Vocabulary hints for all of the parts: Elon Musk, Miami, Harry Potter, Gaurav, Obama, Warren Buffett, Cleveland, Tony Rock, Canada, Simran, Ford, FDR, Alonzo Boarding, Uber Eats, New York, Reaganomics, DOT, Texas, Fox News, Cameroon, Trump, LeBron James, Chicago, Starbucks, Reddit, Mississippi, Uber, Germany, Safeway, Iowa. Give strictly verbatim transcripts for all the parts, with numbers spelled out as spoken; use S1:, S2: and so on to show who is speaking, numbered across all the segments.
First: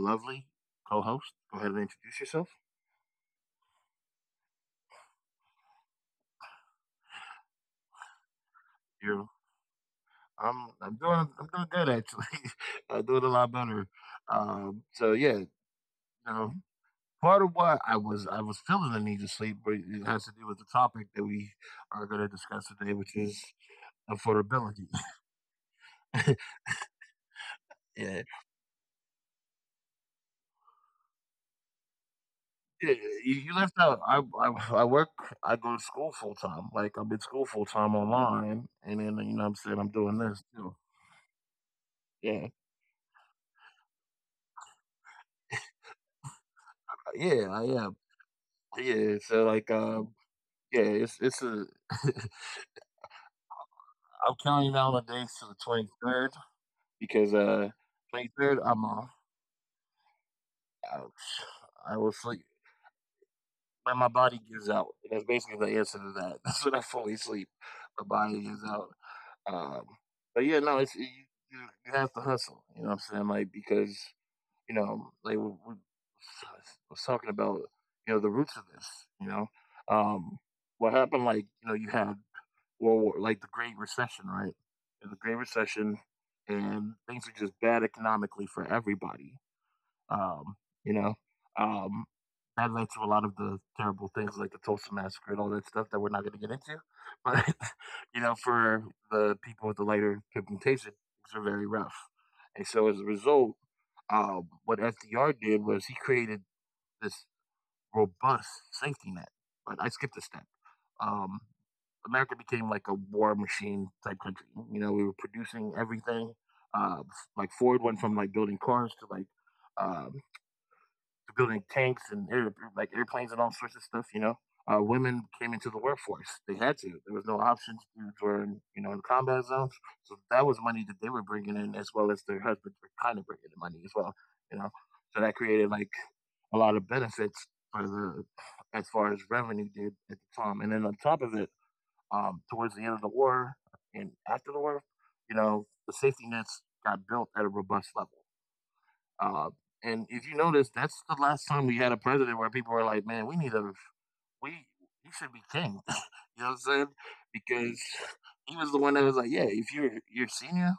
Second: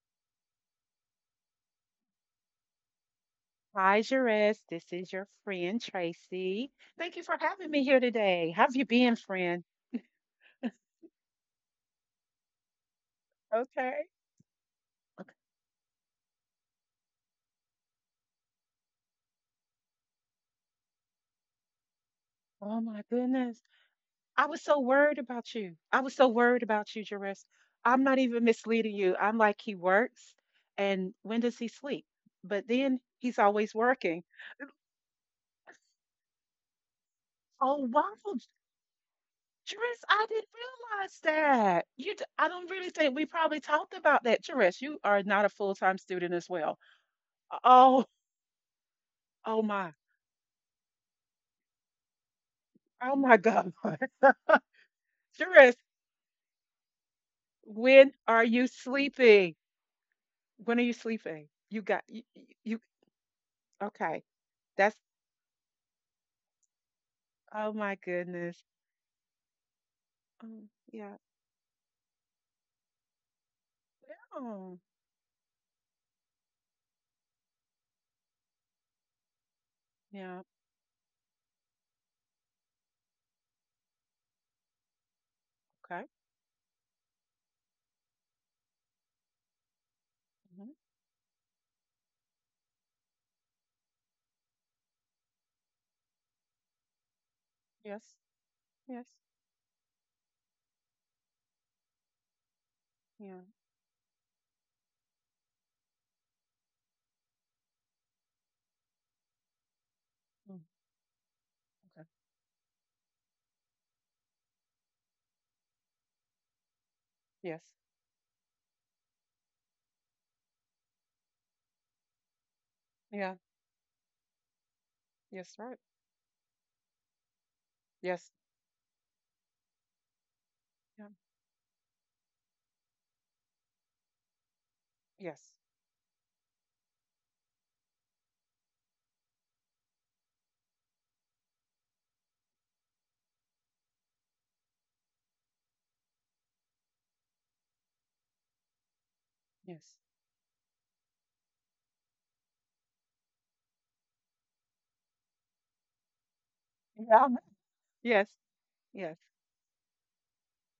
S1: lovely co-host. Go ahead and introduce yourself.
S2: Rise your rest. This is your friend Tracy. Thank you for having me here today. How have you been,
S1: You're
S2: friend?
S1: I'm I'm doing I'm doing good, actually. I'm doing a lot better.
S2: Okay.
S1: Um, so
S2: Okay.
S1: yeah, you know, part of why I was I was feeling the need to sleep, but it has to do with the topic that we are going to discuss
S2: Oh
S1: today,
S2: my
S1: which is
S2: goodness. I was so
S1: affordability.
S2: worried about you. I was so worried about you, Jerris. I'm not
S1: yeah,
S2: even misleading you. I'm like he works and when does he sleep? But
S1: Yeah,
S2: then
S1: yeah, yeah, you
S2: he's
S1: you
S2: always
S1: left out. I,
S2: working.
S1: I I work. I go to school full time. Like I'm in school full
S2: Oh
S1: time
S2: wow,
S1: online, and then you know what I'm saying, I'm
S2: Jerris,
S1: doing
S2: I
S1: this
S2: didn't
S1: too.
S2: realize that. You d- I
S1: Yeah,
S2: don't really think we probably talked about that, Jerris. You are not a full-time student as well.
S1: yeah, I am.
S2: Oh,
S1: Yeah, so
S2: oh
S1: like
S2: my.
S1: um, yeah, it's it's a.
S2: Oh my God.
S1: I'm counting down the days to the
S2: Doris,
S1: twenty-third because uh
S2: when are
S1: twenty-third
S2: you
S1: I'm off.
S2: sleeping? When are you sleeping? You
S1: I,
S2: got
S1: I will
S2: you, you,
S1: sleep
S2: you-
S1: when my
S2: Okay.
S1: body gives out.
S2: That's
S1: That's basically the answer to that. That's when I fully sleep.
S2: Oh my
S1: My body
S2: goodness.
S1: gives out. Um, but
S2: Oh,
S1: yeah, no, it's you,
S2: yeah.
S1: you you have to hustle. You know what I'm saying? Like, because
S2: Oh,
S1: you know, like we, we was talking about, you know, the roots of this. You know,
S2: yeah.
S1: um, what happened? Like, you know, you had World War, like the Great Recession, right? And the Great Recession,
S2: Okay.
S1: and things were just bad economically for everybody. Um,
S2: Hmm.
S1: you know, um, that led to a lot of the terrible things like the Tulsa massacre and all that stuff that we're not going to get into. But
S2: Yes.
S1: you know, for
S2: Yes.
S1: the people with the lighter pigmentation, things are very rough. And so, as a
S2: Yeah.
S1: result, um, what F D R did was he created this robust safety net. But I skipped a step.
S2: Mm,
S1: Um,
S2: okay.
S1: America became like a war machine type country. You know, we were producing everything. Uh, like
S2: Yes.
S1: Ford went from like building cars to like um, building tanks and air, like airplanes
S2: Yeah.
S1: and all sorts of stuff. You know, uh, women came
S2: Yes,
S1: into
S2: right.
S1: the workforce; they had to. There was no options. Dudes
S2: Yes.
S1: were, in, you know, in combat zones, so that was money that
S2: Yeah.
S1: they were bringing in, as well as their husbands were kind of bringing in money as well. You know, so that
S2: Yes.
S1: created like a lot of benefits for the as far as revenue did at the time. And then on top of it, um, towards the end of the war and after the war, you know, the safety nets got built at a robust level. Uh,
S2: Yes.
S1: and if you notice, that's the last time we had a president where people were like, "Man, we need a we he should be king." You know what I'm saying?
S2: Yeah. I'm-
S1: Because
S2: Yes.
S1: he was the one that was
S2: Yes.
S1: like, "Yeah, if you're you're senior,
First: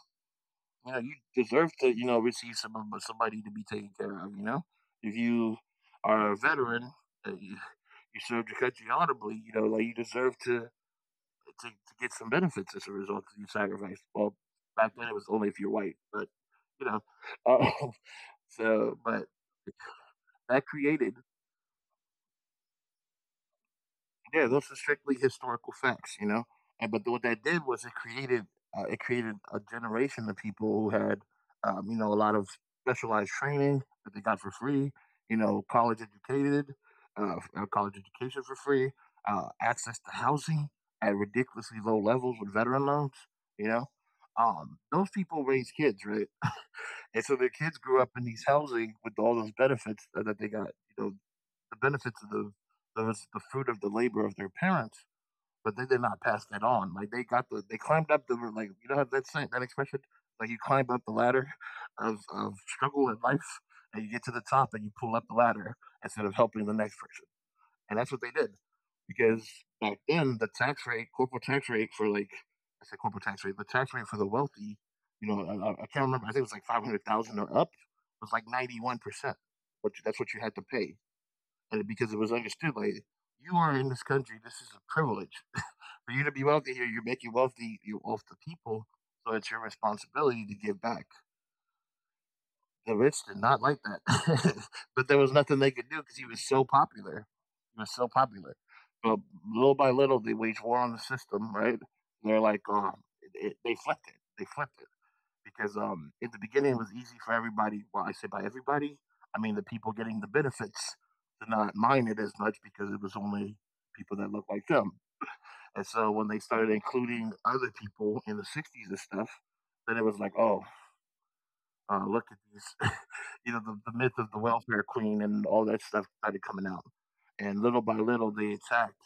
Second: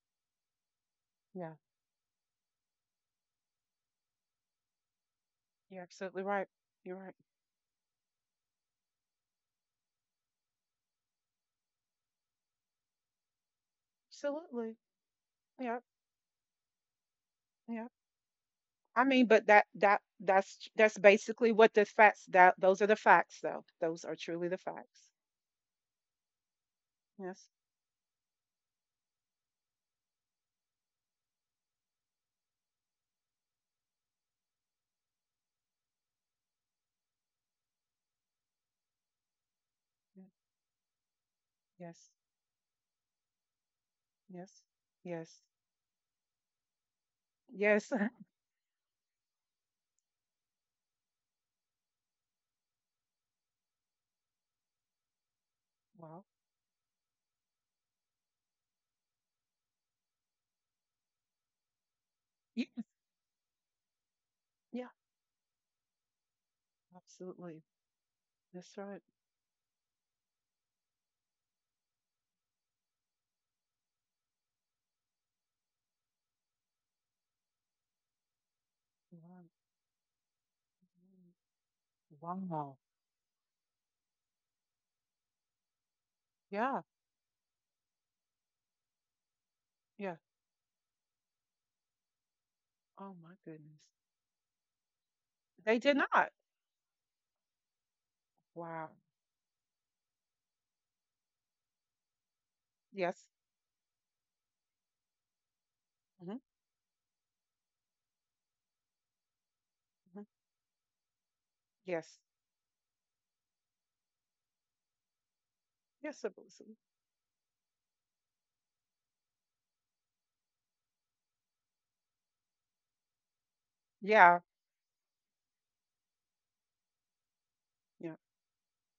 S1: you know, you
S2: Yeah.
S1: deserve to you know receive some somebody to be taken care of. You know, if you
S2: You're absolutely
S1: are a
S2: right.
S1: veteran,
S2: You're right.
S1: uh, you, you served your country honorably. You know, like you deserve to." To, to get some benefits as a result of your sacrifice. Well,
S2: Absolutely.
S1: back then it was only if you're
S2: Yeah.
S1: white, but you know. Uh,
S2: Yeah.
S1: so,
S2: I
S1: but
S2: mean, but that that
S1: that
S2: that's that's
S1: created
S2: basically what the facts that those are the facts though. Those are
S1: yeah
S2: truly the
S1: those are
S2: facts.
S1: strictly historical facts, you know, and but what that
S2: Yes.
S1: did was it created uh, it created a generation of people who had um, you know, a lot of specialized training that they got for free, you know, college educated, uh, uh, college education for free, uh, access to
S2: ye-
S1: housing at ridiculously low
S2: Yes.
S1: levels with veteran loans, you know,
S2: Yes.
S1: um, those
S2: Yes.
S1: people raised kids right. And so their kids
S2: Yes.
S1: grew up in these housing with all those benefits that, that they got, you know, the benefits of the those the fruit of the labor of their parents, but they did not
S2: Wow.
S1: pass that on. Like they got the they climbed up the like you know how that saying that expression like you climb up the ladder of of
S2: Ye-
S1: struggle in life and you get to the top and
S2: Yeah,
S1: you pull up the ladder instead of helping the next person.
S2: absolutely.
S1: And that's what they did
S2: That's right.
S1: because back then the tax rate, corporate tax rate for like I said corporate tax rate, the tax rate for the wealthy, you know, I, I can't remember. I think it was like five hundred thousand or up. It was like ninety one percent.
S2: Wow.
S1: But that's what you had to pay, and because it was
S2: Mhm.
S1: understood
S2: Wow.
S1: like you are in this country, this is a privilege. For you to be wealthy
S2: Yeah.
S1: here, you're making wealthy you off the people, so it's your
S2: Yeah.
S1: responsibility to give back. The
S2: Oh
S1: rich
S2: my
S1: did not like
S2: goodness.
S1: that, but there was nothing they
S2: They
S1: could
S2: did
S1: do because he
S2: not.
S1: was so popular. He was so popular.
S2: Wow.
S1: But little by little, they waged war on the system, right? They're like, um, it,
S2: Yes.
S1: it- they flipped it. They flipped it because um in the
S2: Hmm.
S1: beginning it was easy for everybody. Well, I say by everybody, I mean the people getting the
S2: Hmm.
S1: benefits to not mind it
S2: Yes.
S1: as much because it was only people that looked like them. And so when
S2: Yes, it
S1: they
S2: was.
S1: started including other people in the sixties and stuff, then it was like, oh, uh, look at these, you know, the, the myth of the
S2: Yeah.
S1: welfare queen and all that stuff started coming out. And little by
S2: Yeah.
S1: little, they attacked,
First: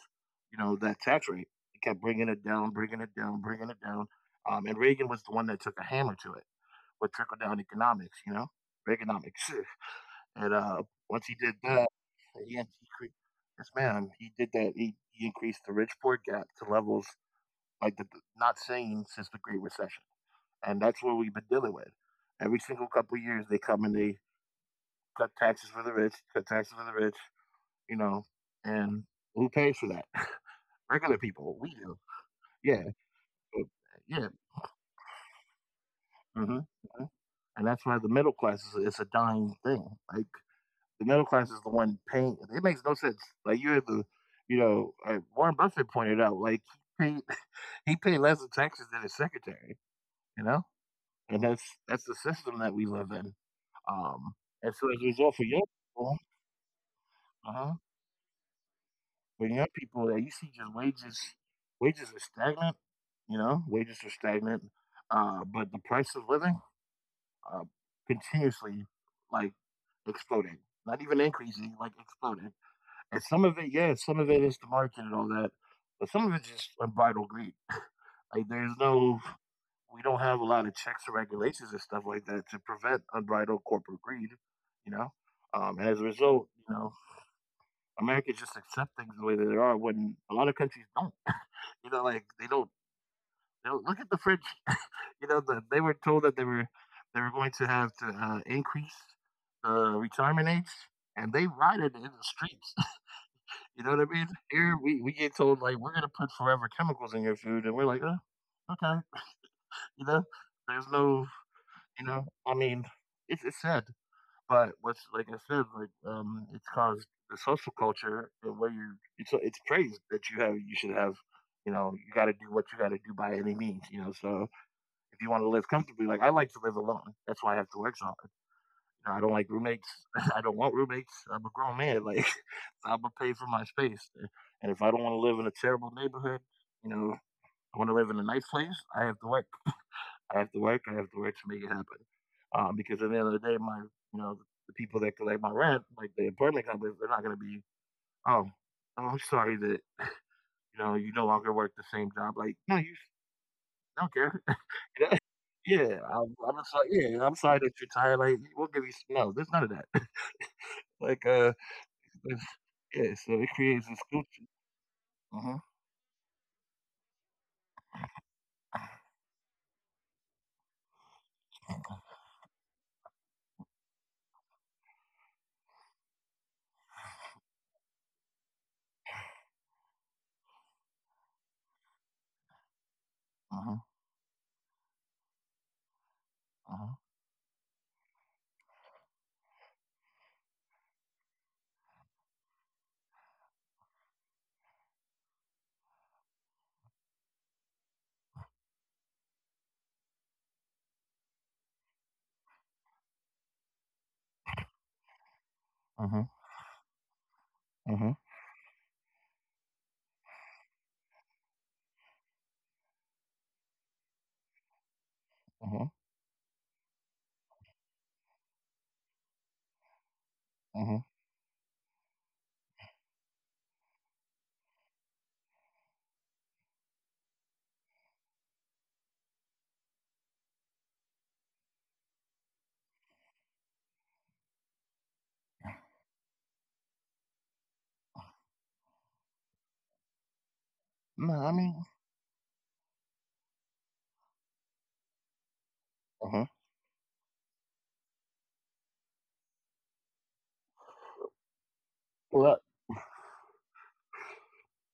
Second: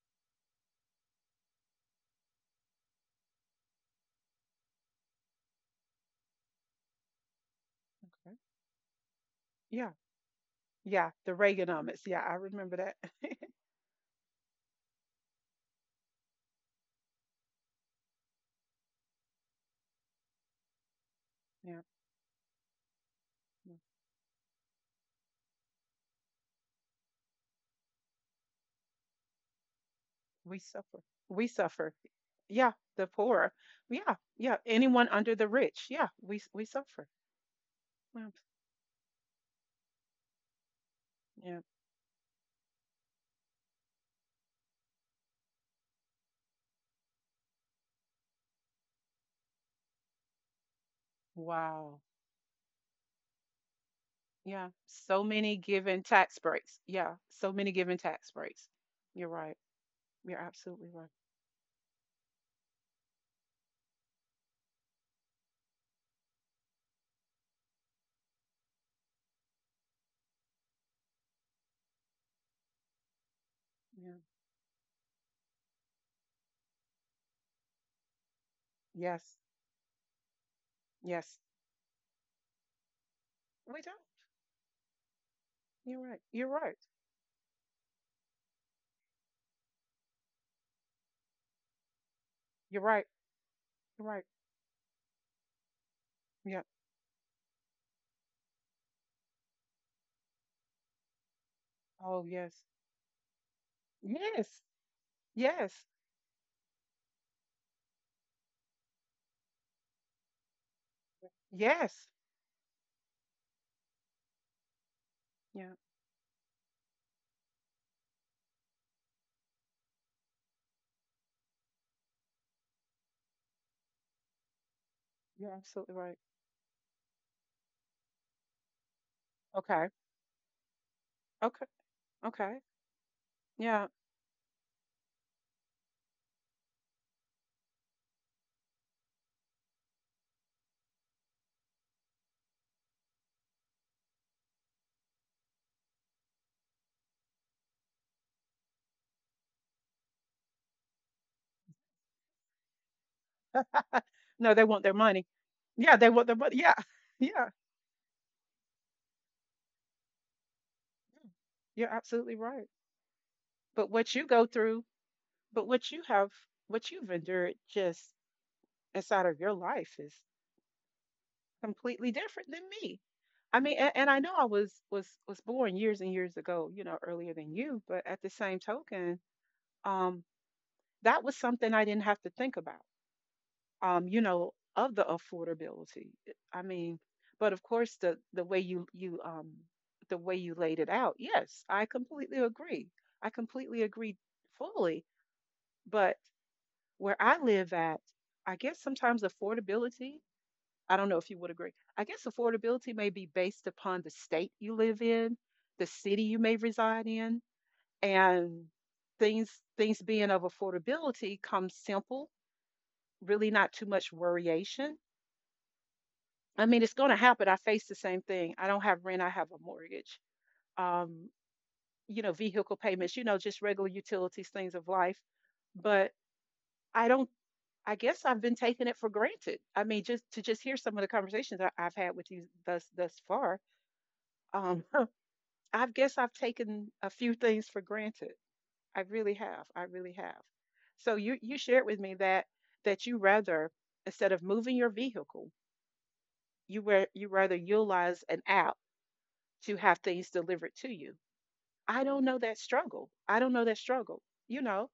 S1: you know, that tax rate. They kept bringing it down, bringing it down, bringing it down. Um, and Reagan was the one that took a hammer to it with trickle down
S2: Okay.
S1: economics, you know, economic.
S2: Yeah.
S1: And uh,
S2: Yeah.
S1: once
S2: The
S1: he did that,
S2: Reaganomics. Yeah, I
S1: he, he
S2: remember that.
S1: cre- yes, man, he did that. He, he increased the rich poor gap to levels like the, not seen since the Great Recession, and that's what we've been dealing with. Every single couple of years, they
S2: Yeah.
S1: come and they cut taxes for the rich, cut taxes for the rich, you know, and who pays for that?
S2: We suffer.
S1: Regular
S2: We
S1: people, we
S2: suffer.
S1: do.
S2: Yeah,
S1: Yeah,
S2: the poor.
S1: but-
S2: Yeah,
S1: yeah.
S2: yeah. Anyone under the rich. Yeah, we we
S1: hmm
S2: suffer.
S1: and that's why the
S2: Yeah.
S1: middle class is, is a dying thing. Like, the middle class
S2: Yeah.
S1: is the one paying. It makes no sense. Like you're the, you know, uh, Warren Buffett pointed out, like he paid, he paid less in taxes than his secretary. You know, and that's
S2: Wow.
S1: that's the system that we live in. Um, and
S2: Yeah.
S1: so, as a
S2: So
S1: result, for
S2: many
S1: young
S2: given
S1: people,
S2: tax breaks. Yeah. So many
S1: uh
S2: given tax breaks. You're
S1: for
S2: right.
S1: young people that you
S2: You're
S1: see just
S2: absolutely right.
S1: wages, wages are stagnant. You know, wages are stagnant, uh, but the price of living uh, continuously like exploding, not even increasing, like exploding. And some of it, yeah,
S2: Yeah.
S1: some of it is the market and all that, but some of it's just unbridled greed. Like, there's no,
S2: Yes.
S1: we don't have a lot of checks or
S2: Yes.
S1: regulations and stuff like that to prevent unbridled
S2: We don't.
S1: corporate greed, you know. Um, and as
S2: You're
S1: a
S2: right.
S1: result,
S2: You're
S1: you
S2: right.
S1: know, Americans just accept things the way that they are when a lot of countries don't. You know, like they don't.
S2: You're right.
S1: They don't look at
S2: You're
S1: the
S2: right.
S1: French. You know, the, they were told that they
S2: Yeah.
S1: were they were going to have to uh, increase the retirement age, and they rioted in the
S2: Oh yes.
S1: streets. You know what I mean?
S2: Yes.
S1: Here we, we get told like
S2: Yes.
S1: we're gonna put forever chemicals in your food, and we're like, oh, okay, you know, there's no, you
S2: Yes.
S1: know, I mean, it's it's sad, but what's like I said,
S2: Yeah.
S1: like um, it's caused the social culture and where you it's it's praised that you have you should have, you know, you got to do what you got to do by any means, you know. So if you want to
S2: You're
S1: live
S2: absolutely
S1: comfortably,
S2: right.
S1: like I like to live alone, that's why I have to work so I don't like
S2: Okay.
S1: roommates. I don't want roommates. I'm a
S2: Okay.
S1: grown man. Like
S2: Okay.
S1: I'm gonna pay for my
S2: Yeah.
S1: space, and if I don't want to live in a terrible neighborhood, you know, I want to live in a nice place. I have to work. I have to work. I have to work to make it happen. Um, because at the end of the day, my you know the people that collect my rent, like the apartment companies, they're not gonna be. Oh, oh, I'm sorry that you know you no longer work the same job. Like, no, you don't care.
S2: No, they want their
S1: You
S2: money.
S1: know?
S2: Yeah,
S1: Yeah,
S2: they want
S1: I'm,
S2: their money.
S1: I'm
S2: Yeah,
S1: sorry. Yeah, I'm
S2: yeah,
S1: sorry that you're tired. Like we'll give you s- no. There's none of that. Like uh
S2: you're absolutely
S1: it's
S2: right.
S1: yeah, so it creates
S2: But
S1: this
S2: what you
S1: culture.
S2: go through,
S1: Uh-huh.
S2: but what you have, what you've endured just inside of your life is completely different than me. I mean, and, and I know I was was was born years and years ago, you know, earlier than you, but at the same token, um, that was something I didn't have to think about.
S1: Uh-huh.
S2: um, you know, of the affordability. eh, I
S1: Uh-huh.
S2: mean, but of course, the the way you you um the way you laid it out, yes, I completely agree. I completely agree fully. But where I live at, I guess sometimes affordability. I don't know if you would agree. I guess affordability may be based upon the state you live in, the
S1: Uh-huh.
S2: city you may reside in,
S1: Uh-huh.
S2: and things things being of affordability comes simple, really not too much worryation.
S1: Uh-huh.
S2: I mean, it's going to happen. I face the same thing. I don't have rent. I have a mortgage.
S1: Uh-huh.
S2: Um, you know, vehicle payments. You know, just regular utilities, things of life. But I don't. I guess I've been taking it for granted. I mean, just to just hear some of the conversations I, I've had with you thus thus far. Um, I guess I've taken a few things for granted. I really have. I really have. So you
S1: No, I
S2: you
S1: mean,
S2: shared with me that that you rather instead of moving your vehicle,
S1: uh-huh.
S2: you were you rather utilize an app to have things delivered to you. I don't know that
S1: Well,
S2: struggle. I don't know that struggle. You know,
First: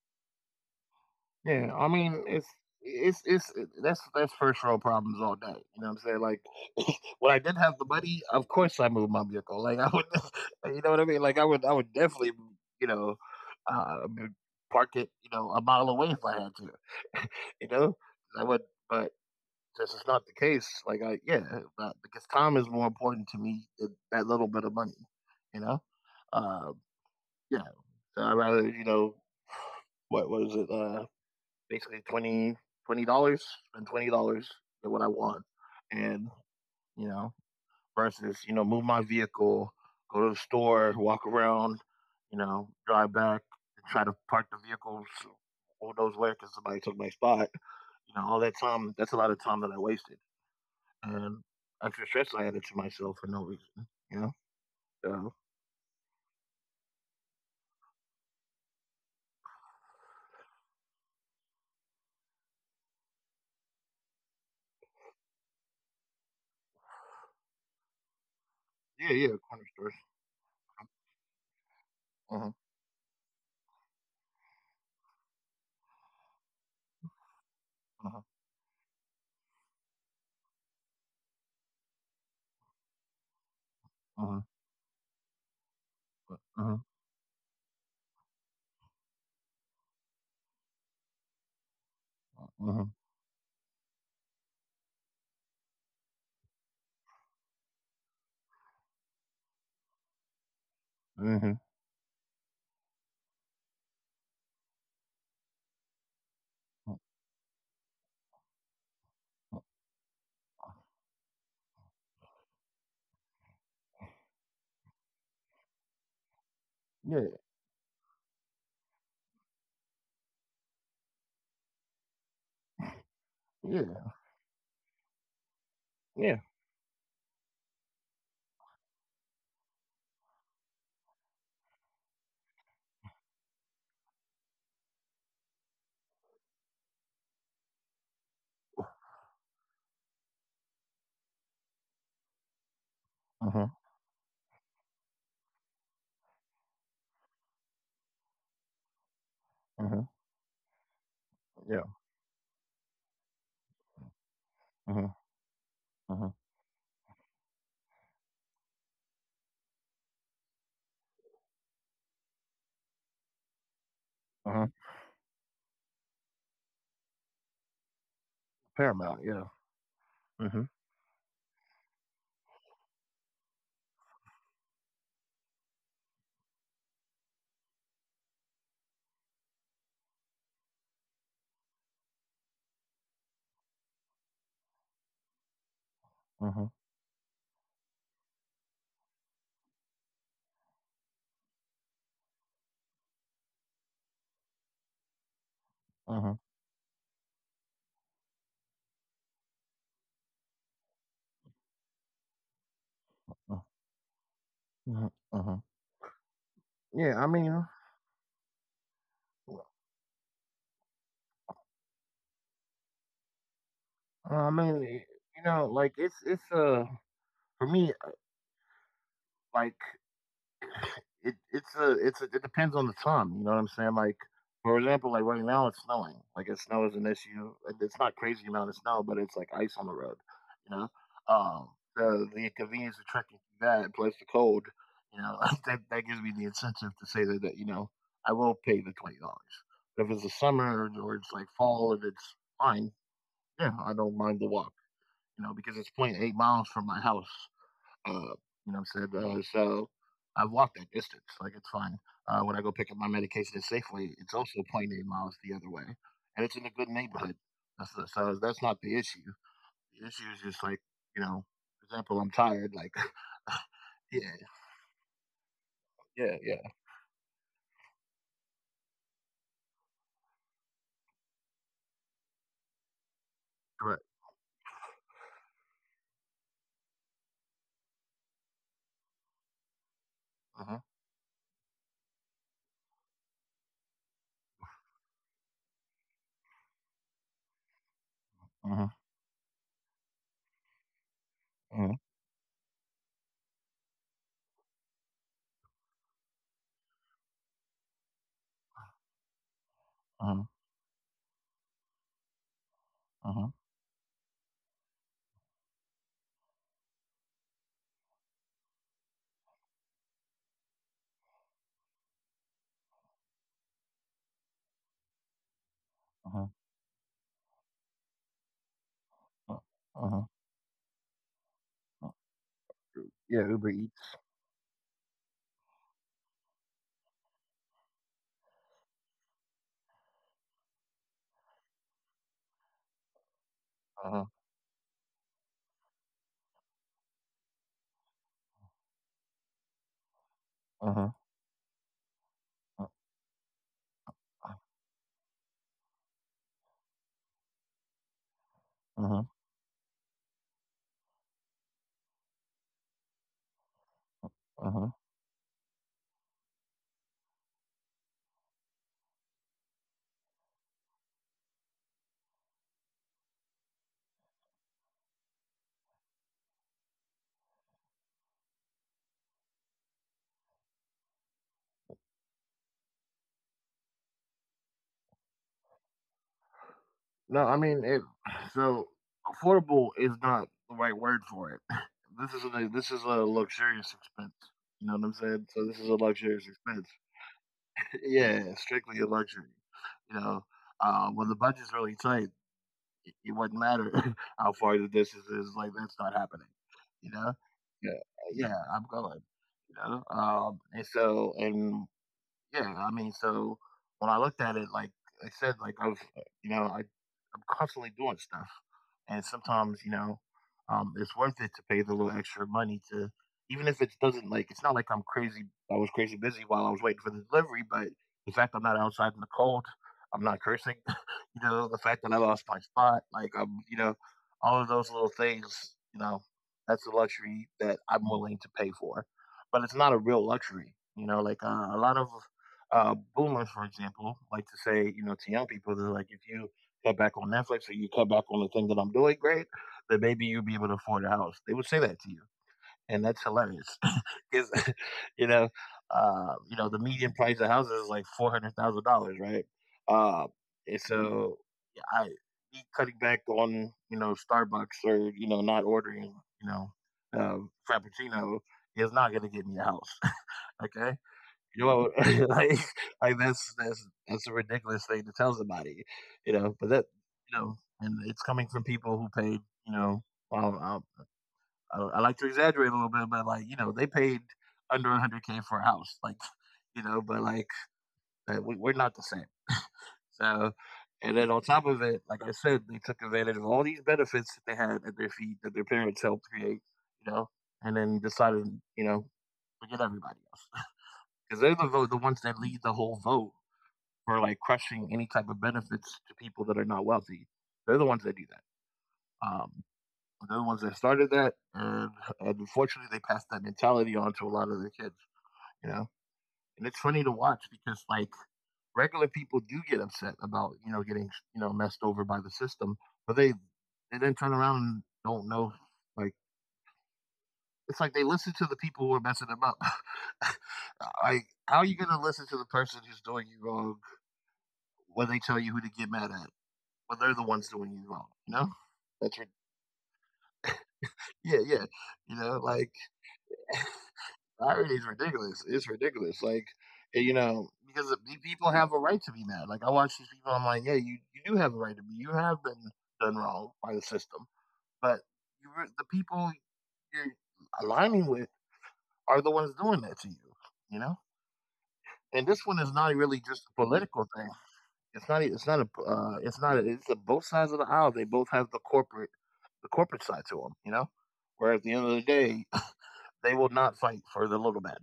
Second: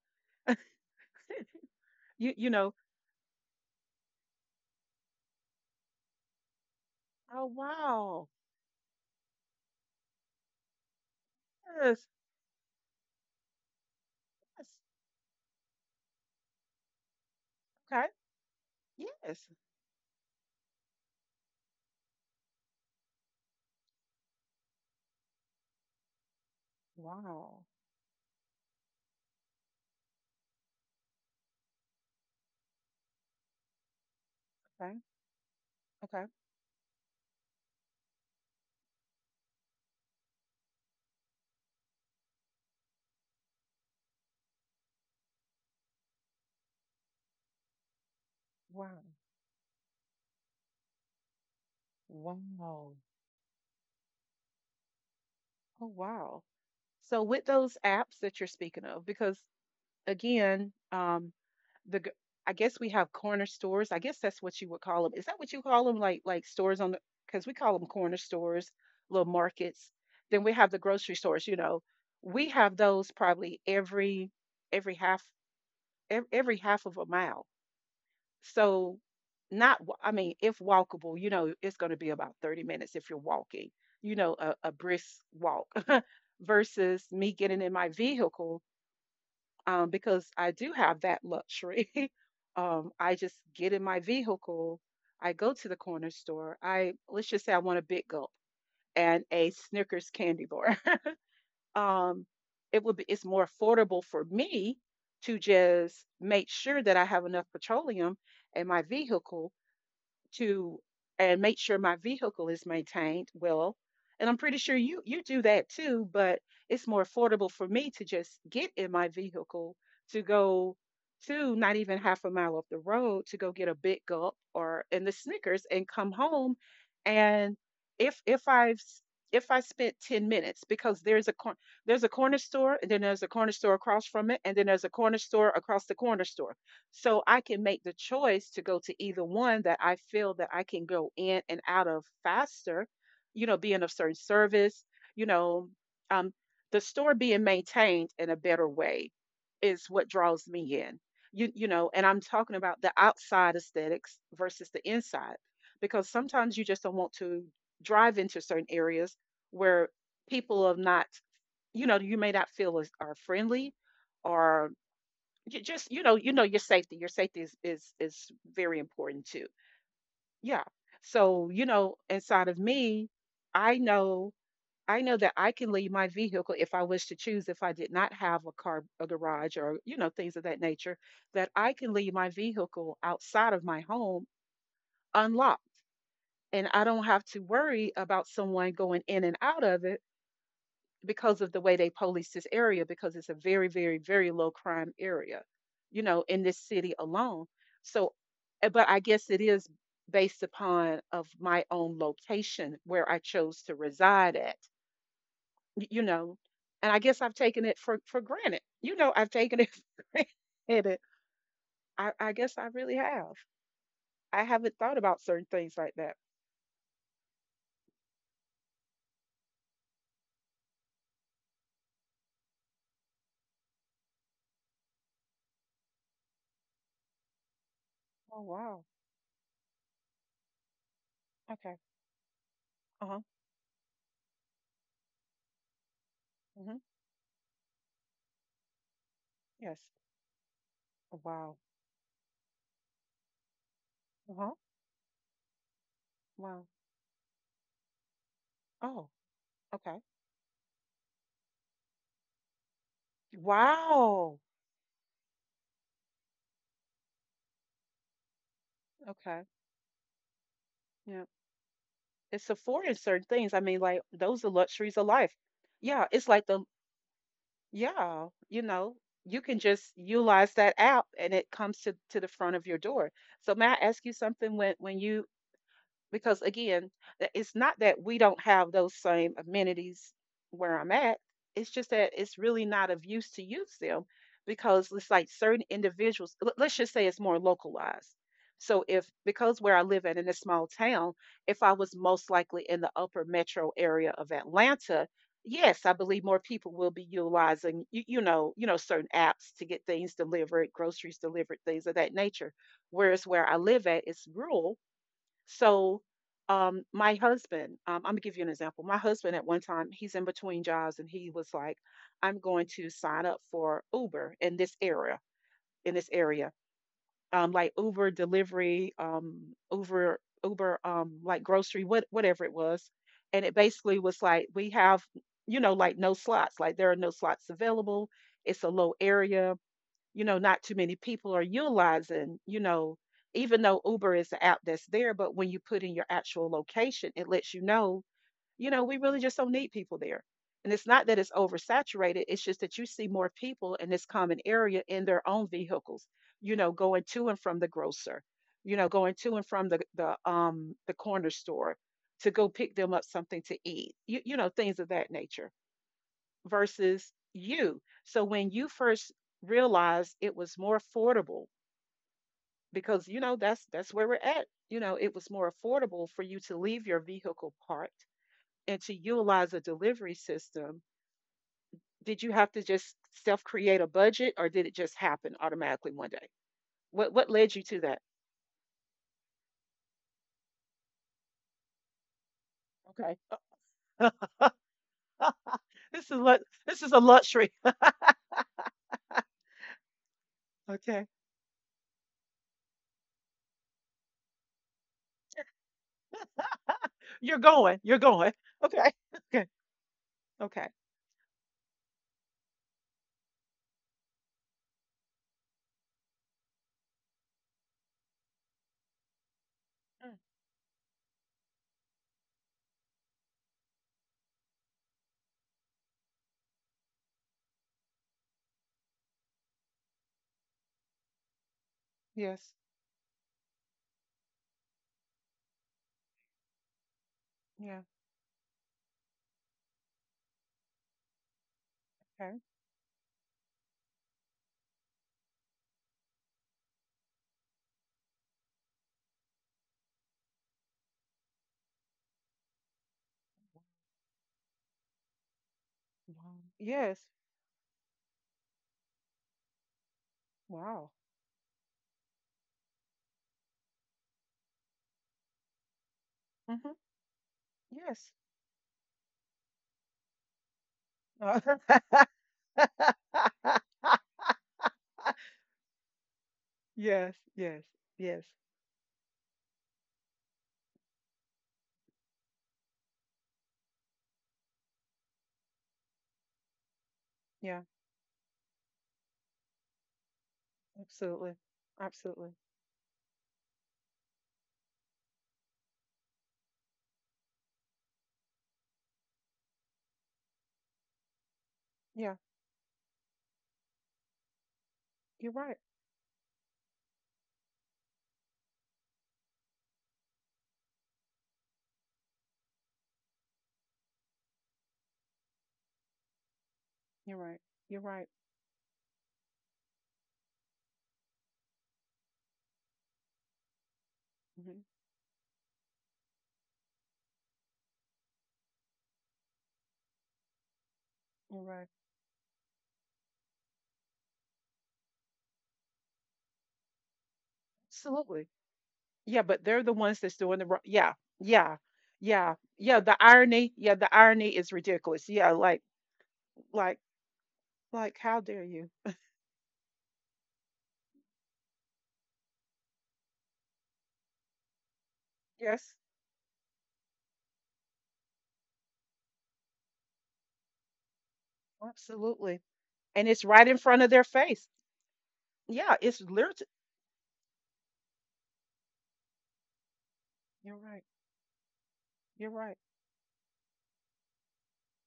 S1: yeah, I mean,
S2: you
S1: it's
S2: you know.
S1: it's it's it- that's that's first world problems all day. You know what I'm saying? Like, when I
S2: Oh
S1: didn't have the money,
S2: wow.
S1: of course I moved my vehicle. Like I would, you know what I mean? Like I would, I would
S2: Yes.
S1: definitely, you know, uh,
S2: Yes.
S1: park it, you know, a mile away if I had to. You know,
S2: Okay.
S1: I would, but
S2: Yes.
S1: this is not the case. Like, I yeah, uh, because time is more important to me than that little bit of money. You know, uh, yeah.
S2: Wow.
S1: So I rather you know what was it? Uh, basically twenty twenty dollars and twenty dollars than
S2: Okay.
S1: what I want,
S2: Okay.
S1: and you know versus, you know move my vehicle, go to the store, walk around, you know drive back, and try to park the vehicle. s- Who knows where? Because somebody took my spot. You know all that time.
S2: Wow.
S1: That's a lot of time that I wasted and extra stress I added to
S2: Wow.
S1: myself for no reason, you know? So,
S2: Oh wow. So with those apps that you're speaking of, because again, um, the g- I guess we have corner stores. I guess that's what you would call them. Is that what you call them? Like like stores on the because we call them corner stores,
S1: yeah,
S2: little
S1: yeah, corner
S2: markets.
S1: stores.
S2: Then we have the grocery stores. You know, we
S1: Uh-huh,
S2: have those probably every every half ev- every half of a mile.
S1: uh-huh,
S2: So not wa- I mean, if walkable, you know, it's going to be about thirty minutes if you're walking. You know,
S1: uh-huh,
S2: a, a brisk walk
S1: uh-huh,
S2: versus me getting in my vehicle, um, because I do have that luxury. um,
S1: uh-huh,
S2: I just get in my vehicle, I go to the corner store. I Let's just say I want a big gulp and a Snickers candy bar.
S1: mhm.
S2: um, it would be it's more affordable for me to just make sure that I have enough petroleum in my vehicle to and make sure my vehicle is maintained well. And I'm pretty sure you you do that too, but it's more
S1: Yeah,
S2: affordable for me to just get in my vehicle to go to not even half a mile up the road to go get a big
S1: yeah,
S2: gulp or in the Snickers and come
S1: yeah,
S2: home. And if if I've if I spent ten minutes because there's a cor- there's a corner store and then there's a corner store across from it and then there's a corner store across the corner store. So I can make the choice to go to either one that I feel that I can go in and out of faster, you know,
S1: uh-huh,
S2: being of certain service, you know, um, the store being maintained in a better way is what
S1: uh-huh,
S2: draws me in. You, you
S1: yeah,
S2: know, and I'm talking about the outside aesthetics versus the
S1: uh-huh,
S2: inside, because
S1: uh-huh,
S2: sometimes you just don't want to drive into certain areas where people are not, you know, you may not feel as, are friendly, or
S1: uh-huh.
S2: you just you know you know your safety your safety is is is very
S1: Paramount,
S2: important too.
S1: yeah. Uh
S2: Yeah.
S1: huh.
S2: So you know inside of me, i know i know that I can leave my vehicle if I wish to choose, if I did not have a car, a garage, or you know, things of that nature, that I can leave my vehicle outside of my home unlocked, and I don't have to worry about someone going in and out of it because of the way they police this area, because it's a very very very low crime area, you
S1: Uh,
S2: know,
S1: uh-huh,
S2: in this city alone. So eh, but I guess it is based upon of my own location where I chose
S1: huh
S2: to reside at.
S1: uh huh uh huh.
S2: Y- you know, and I
S1: Yeah,
S2: guess
S1: I
S2: I've
S1: mean,
S2: taken
S1: uh,
S2: it for for granted. You know, I've taken it for granted. I i guess I really have. I
S1: I
S2: haven't thought
S1: mean,
S2: about
S1: you
S2: certain
S1: know,
S2: things like
S1: like,
S2: that.
S1: it's, it's, uh, for me, like, It it's a it's a, it depends on the time. You know what I'm saying? Like for example, like right now it's snowing. Like it snow is an issue. It- It's not
S2: Oh
S1: crazy amount of
S2: wow.
S1: snow, but it's like ice on the road. You know, um,
S2: Okay.
S1: the the inconvenience of
S2: Uh-huh.
S1: trekking through that plus the cold. You know, that that gives me the
S2: Hmm.
S1: incentive to say that, that you know I will pay the twenty dollars.
S2: Yes.
S1: But if it's the summer or
S2: Oh,
S1: or it's like
S2: wow.
S1: fall and it's fine, yeah, I don't mind the
S2: Uh-huh.
S1: walk. You know, because it's point eight
S2: Wow.
S1: miles from my house. Uh, you know what
S2: Oh.
S1: I'm saying? Uh, so
S2: Okay.
S1: I've walked that distance. Like it's fine. Uh, when I go pick up my medication at Safeway, it's
S2: Wow.
S1: also point eight miles the other way, and it's in a good neighborhood. That's the, so that's not the issue.
S2: Okay.
S1: The issue is just like
S2: Yeah.
S1: you know, for example, I'm
S2: It's
S1: tired.
S2: affording
S1: Like,
S2: certain things. I mean, like
S1: yeah,
S2: those are luxuries of life. Yeah. It's
S1: yeah,
S2: like the
S1: yeah,
S2: yeah, you know, you can just utilize that app and it comes to to the front of your door. So may I ask
S1: correct.
S2: you something when when you because again, th- it's not that we don't have those same amenities where
S1: Uh-huh,
S2: I'm at. It's just that it's really not of use to use them because it's like certain individuals, l- let's just say it's more localized. So
S1: uh-huh,
S2: if because where I live at in a small town, if I was
S1: uh-huh,
S2: most likely in the upper metro area of Atlanta, yes, I believe more people will be utilizing you, you know, you know certain apps to get things
S1: uh-huh,
S2: delivered, groceries delivered, things of that nature. Whereas where
S1: uh-huh,
S2: I live at is rural, so, um, my husband, um, I'm gonna give you an example. My husband at one time, he's in between jobs, and he was like, "I'm going to sign up for Uber in this area, in this area,
S1: uh-huh,
S2: um, like Uber delivery, um,
S1: uh-huh,
S2: Uber,
S1: uh-huh.
S2: Uber, um, like grocery, what, whatever it was." And
S1: Yeah,
S2: it
S1: Uber
S2: basically
S1: Eats.
S2: was like, "We have, you know, like no slots. Like there are no slots available. It's a low area, you know, not too many people are utilizing, you know, even though Uber is
S1: Uh-huh,
S2: the app that's there, but when you put in your actual location, it lets you know, you know, we really just don't need people there." And it's not
S1: uh-huh,
S2: that it's oversaturated, it's just that you
S1: uh-huh,
S2: see more people in this common area in their own vehicles, you know, going to and from the grocer, you know, going
S1: uh-huh.
S2: to and from the the um the corner store to go pick them up something to eat. You you know, things of
S1: Uh-huh.
S2: that nature versus you. So when you first realized it was more affordable, because you know that's that's where we're at. You know, it was more affordable for you to leave your vehicle parked and to utilize a delivery system. Did you have to just self-create a budget, or did it just happen automatically one day? What what
S1: No,
S2: led you
S1: I
S2: to
S1: mean
S2: that?
S1: it. So affordable is not the right word for it. This is a this is
S2: Okay,
S1: a luxurious expense. You know what I'm saying? So this is a
S2: this is what
S1: luxurious
S2: this is
S1: expense.
S2: a luxury.
S1: Yeah, strictly a luxury. You know,
S2: Okay,
S1: uh, when the budget's really tight, it, it wouldn't matter how far the distance is. Like that's not happening. You
S2: you're
S1: know?
S2: going, you're
S1: Yeah,
S2: going.
S1: yeah,
S2: Okay,
S1: I'm going.
S2: okay,
S1: You know, um,
S2: okay.
S1: and so, and yeah, I mean, so when I looked at it, like like I said, like I was, uh, you know, I, I'm constantly doing stuff, and sometimes, you
S2: Mm.
S1: know, um, it's worth it to pay the little extra money to, even if it doesn't, like, it's not like I'm crazy. I was crazy busy while I was waiting for the delivery, but the fact I'm not outside in the cold, I'm not cursing, you know, the fact that I lost
S2: Yes,
S1: my spot, like I'm, you know, all of those little things, you know, that's a luxury that
S2: yeah,
S1: I'm willing to pay for, but it's not a real luxury, you know, like uh, a lot of
S2: okay.
S1: uh, boomers, for example, like to say, you know, to young people, they're like, if you cut back on Netflix or you cut back on the thing that I'm doing, great, then maybe you'll be able to afford a house. They would say that to you, and that's hilarious. Because, you know,
S2: Wow.
S1: uh, you know, the
S2: Yes.
S1: median price of houses is like four hundred thousand dollars, right? Uh, and
S2: Wow.
S1: so, yeah, I me cutting back on, you know, Starbucks or you know, not ordering, you know,
S2: Mhm.
S1: uh,
S2: Yes.
S1: Frappuccino is not going to get me a house. Okay,
S2: Uh,
S1: you know. like like that's that's that's a ridiculous thing to tell somebody, you know. But that,
S2: Yes,
S1: you know,
S2: yes,
S1: and
S2: yes.
S1: it's coming from people who paid, you know. Well, I'll, I'll, I like to exaggerate a little bit, but like you know, they paid under one hundred k for a house, like you know. But like
S2: Yeah,
S1: uh, we, we're not the same. So, and then
S2: absolutely.
S1: on top of it, like I
S2: Absolutely.
S1: said, they took advantage of all these benefits that they had at their feet that their parents helped create, you know, and then decided, you know, forget everybody else because they're the vote, the
S2: Yeah,
S1: ones that lead the whole vote for like crushing any
S2: you're
S1: type of
S2: right.
S1: benefits to people that are not wealthy. They're the ones that do that. Um, they're the ones that started that, and, and unfortunately, they passed that mentality on to a lot of their kids. You know, and it's
S2: You're
S1: funny to
S2: right.
S1: watch
S2: You're
S1: because
S2: right.
S1: like regular people do get upset about you know getting you know messed over by the system, but they they then turn
S2: Hmm.
S1: around and don't know, like, it's like they listen to the people who are messing them up. Like,
S2: You're right.
S1: how are you going to listen to the person who's doing you wrong when they tell you who to get mad at? When they're the ones doing you wrong.
S2: Absolutely.
S1: You know,
S2: Yeah,
S1: that's rid-
S2: but they're the ones that's doing the wrong. Yeah,
S1: yeah,
S2: yeah,
S1: yeah. You
S2: yeah,
S1: know,
S2: yeah.
S1: like
S2: The irony, yeah, the irony is
S1: irony is
S2: ridiculous. Yeah,
S1: ridiculous.
S2: like,
S1: It's ridiculous. Like,
S2: like,
S1: you know,
S2: like,
S1: because the
S2: how dare
S1: people
S2: you?
S1: have a right to be mad. Like I watch these people, I'm like, yeah, you you do have a right to be. You have been done wrong by the system, but you,
S2: Yes,
S1: the people you're aligning with, are the ones doing that to you. You know, and
S2: absolutely.
S1: this one is not
S2: And it's
S1: really
S2: right
S1: just
S2: in
S1: a
S2: front of their
S1: political thing.
S2: face.
S1: It's not. E, It's not a.
S2: Yeah, it's
S1: Uh,
S2: literally.
S1: it's not. A, it's a both sides of the aisle. They both have the corporate the corporate side to
S2: You're
S1: them, you
S2: right.
S1: know? Where at the end of the
S2: You're
S1: day,
S2: right.
S1: they will not fight for the little man.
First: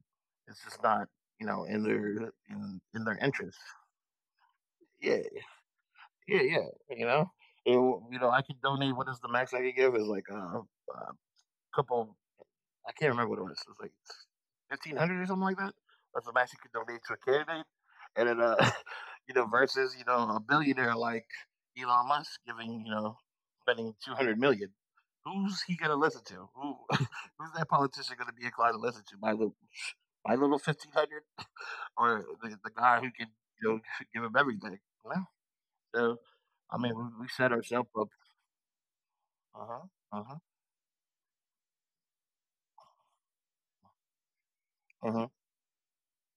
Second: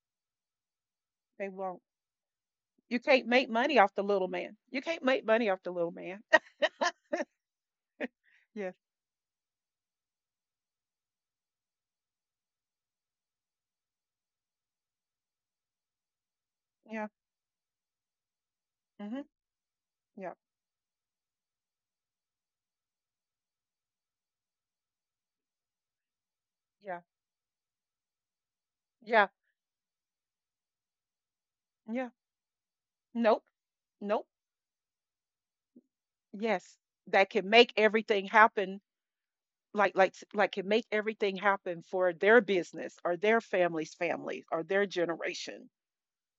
S1: It's just not, you
S2: They
S1: know,
S2: won't.
S1: in their in,
S2: You
S1: in their
S2: can't make
S1: interest.
S2: money off the little man. You can't
S1: Yeah,
S2: make money off the little man.
S1: yeah, yeah. You know, It you know, I could
S2: Yes.
S1: donate. What is the max I could give? Is like a, a couple, I can't remember what it was. It was like fifteen hundred or something like that. That's the max you could donate
S2: Yeah.
S1: to a candidate, and then uh,
S2: Hmm.
S1: you know, versus, you know
S2: Yeah.
S1: a billionaire like Elon Musk giving you know spending two hundred million dollars. Who's he gonna listen to? Who,
S2: Yeah.
S1: who's that politician gonna be inclined to listen to?
S2: Yeah.
S1: My little, my little fifteen hundred,
S2: Yeah.
S1: dollars? Or the, the guy who can
S2: Nope.
S1: you know give
S2: Nope.
S1: him everything? You know? So,
S2: Yes.
S1: I mean, we, we
S2: That can
S1: set
S2: make
S1: ourselves up.
S2: everything happen.
S1: Uh huh.
S2: Like like
S1: Uh huh.
S2: like can make everything happen for their business or their family's family or their
S1: Uh huh.
S2: generation.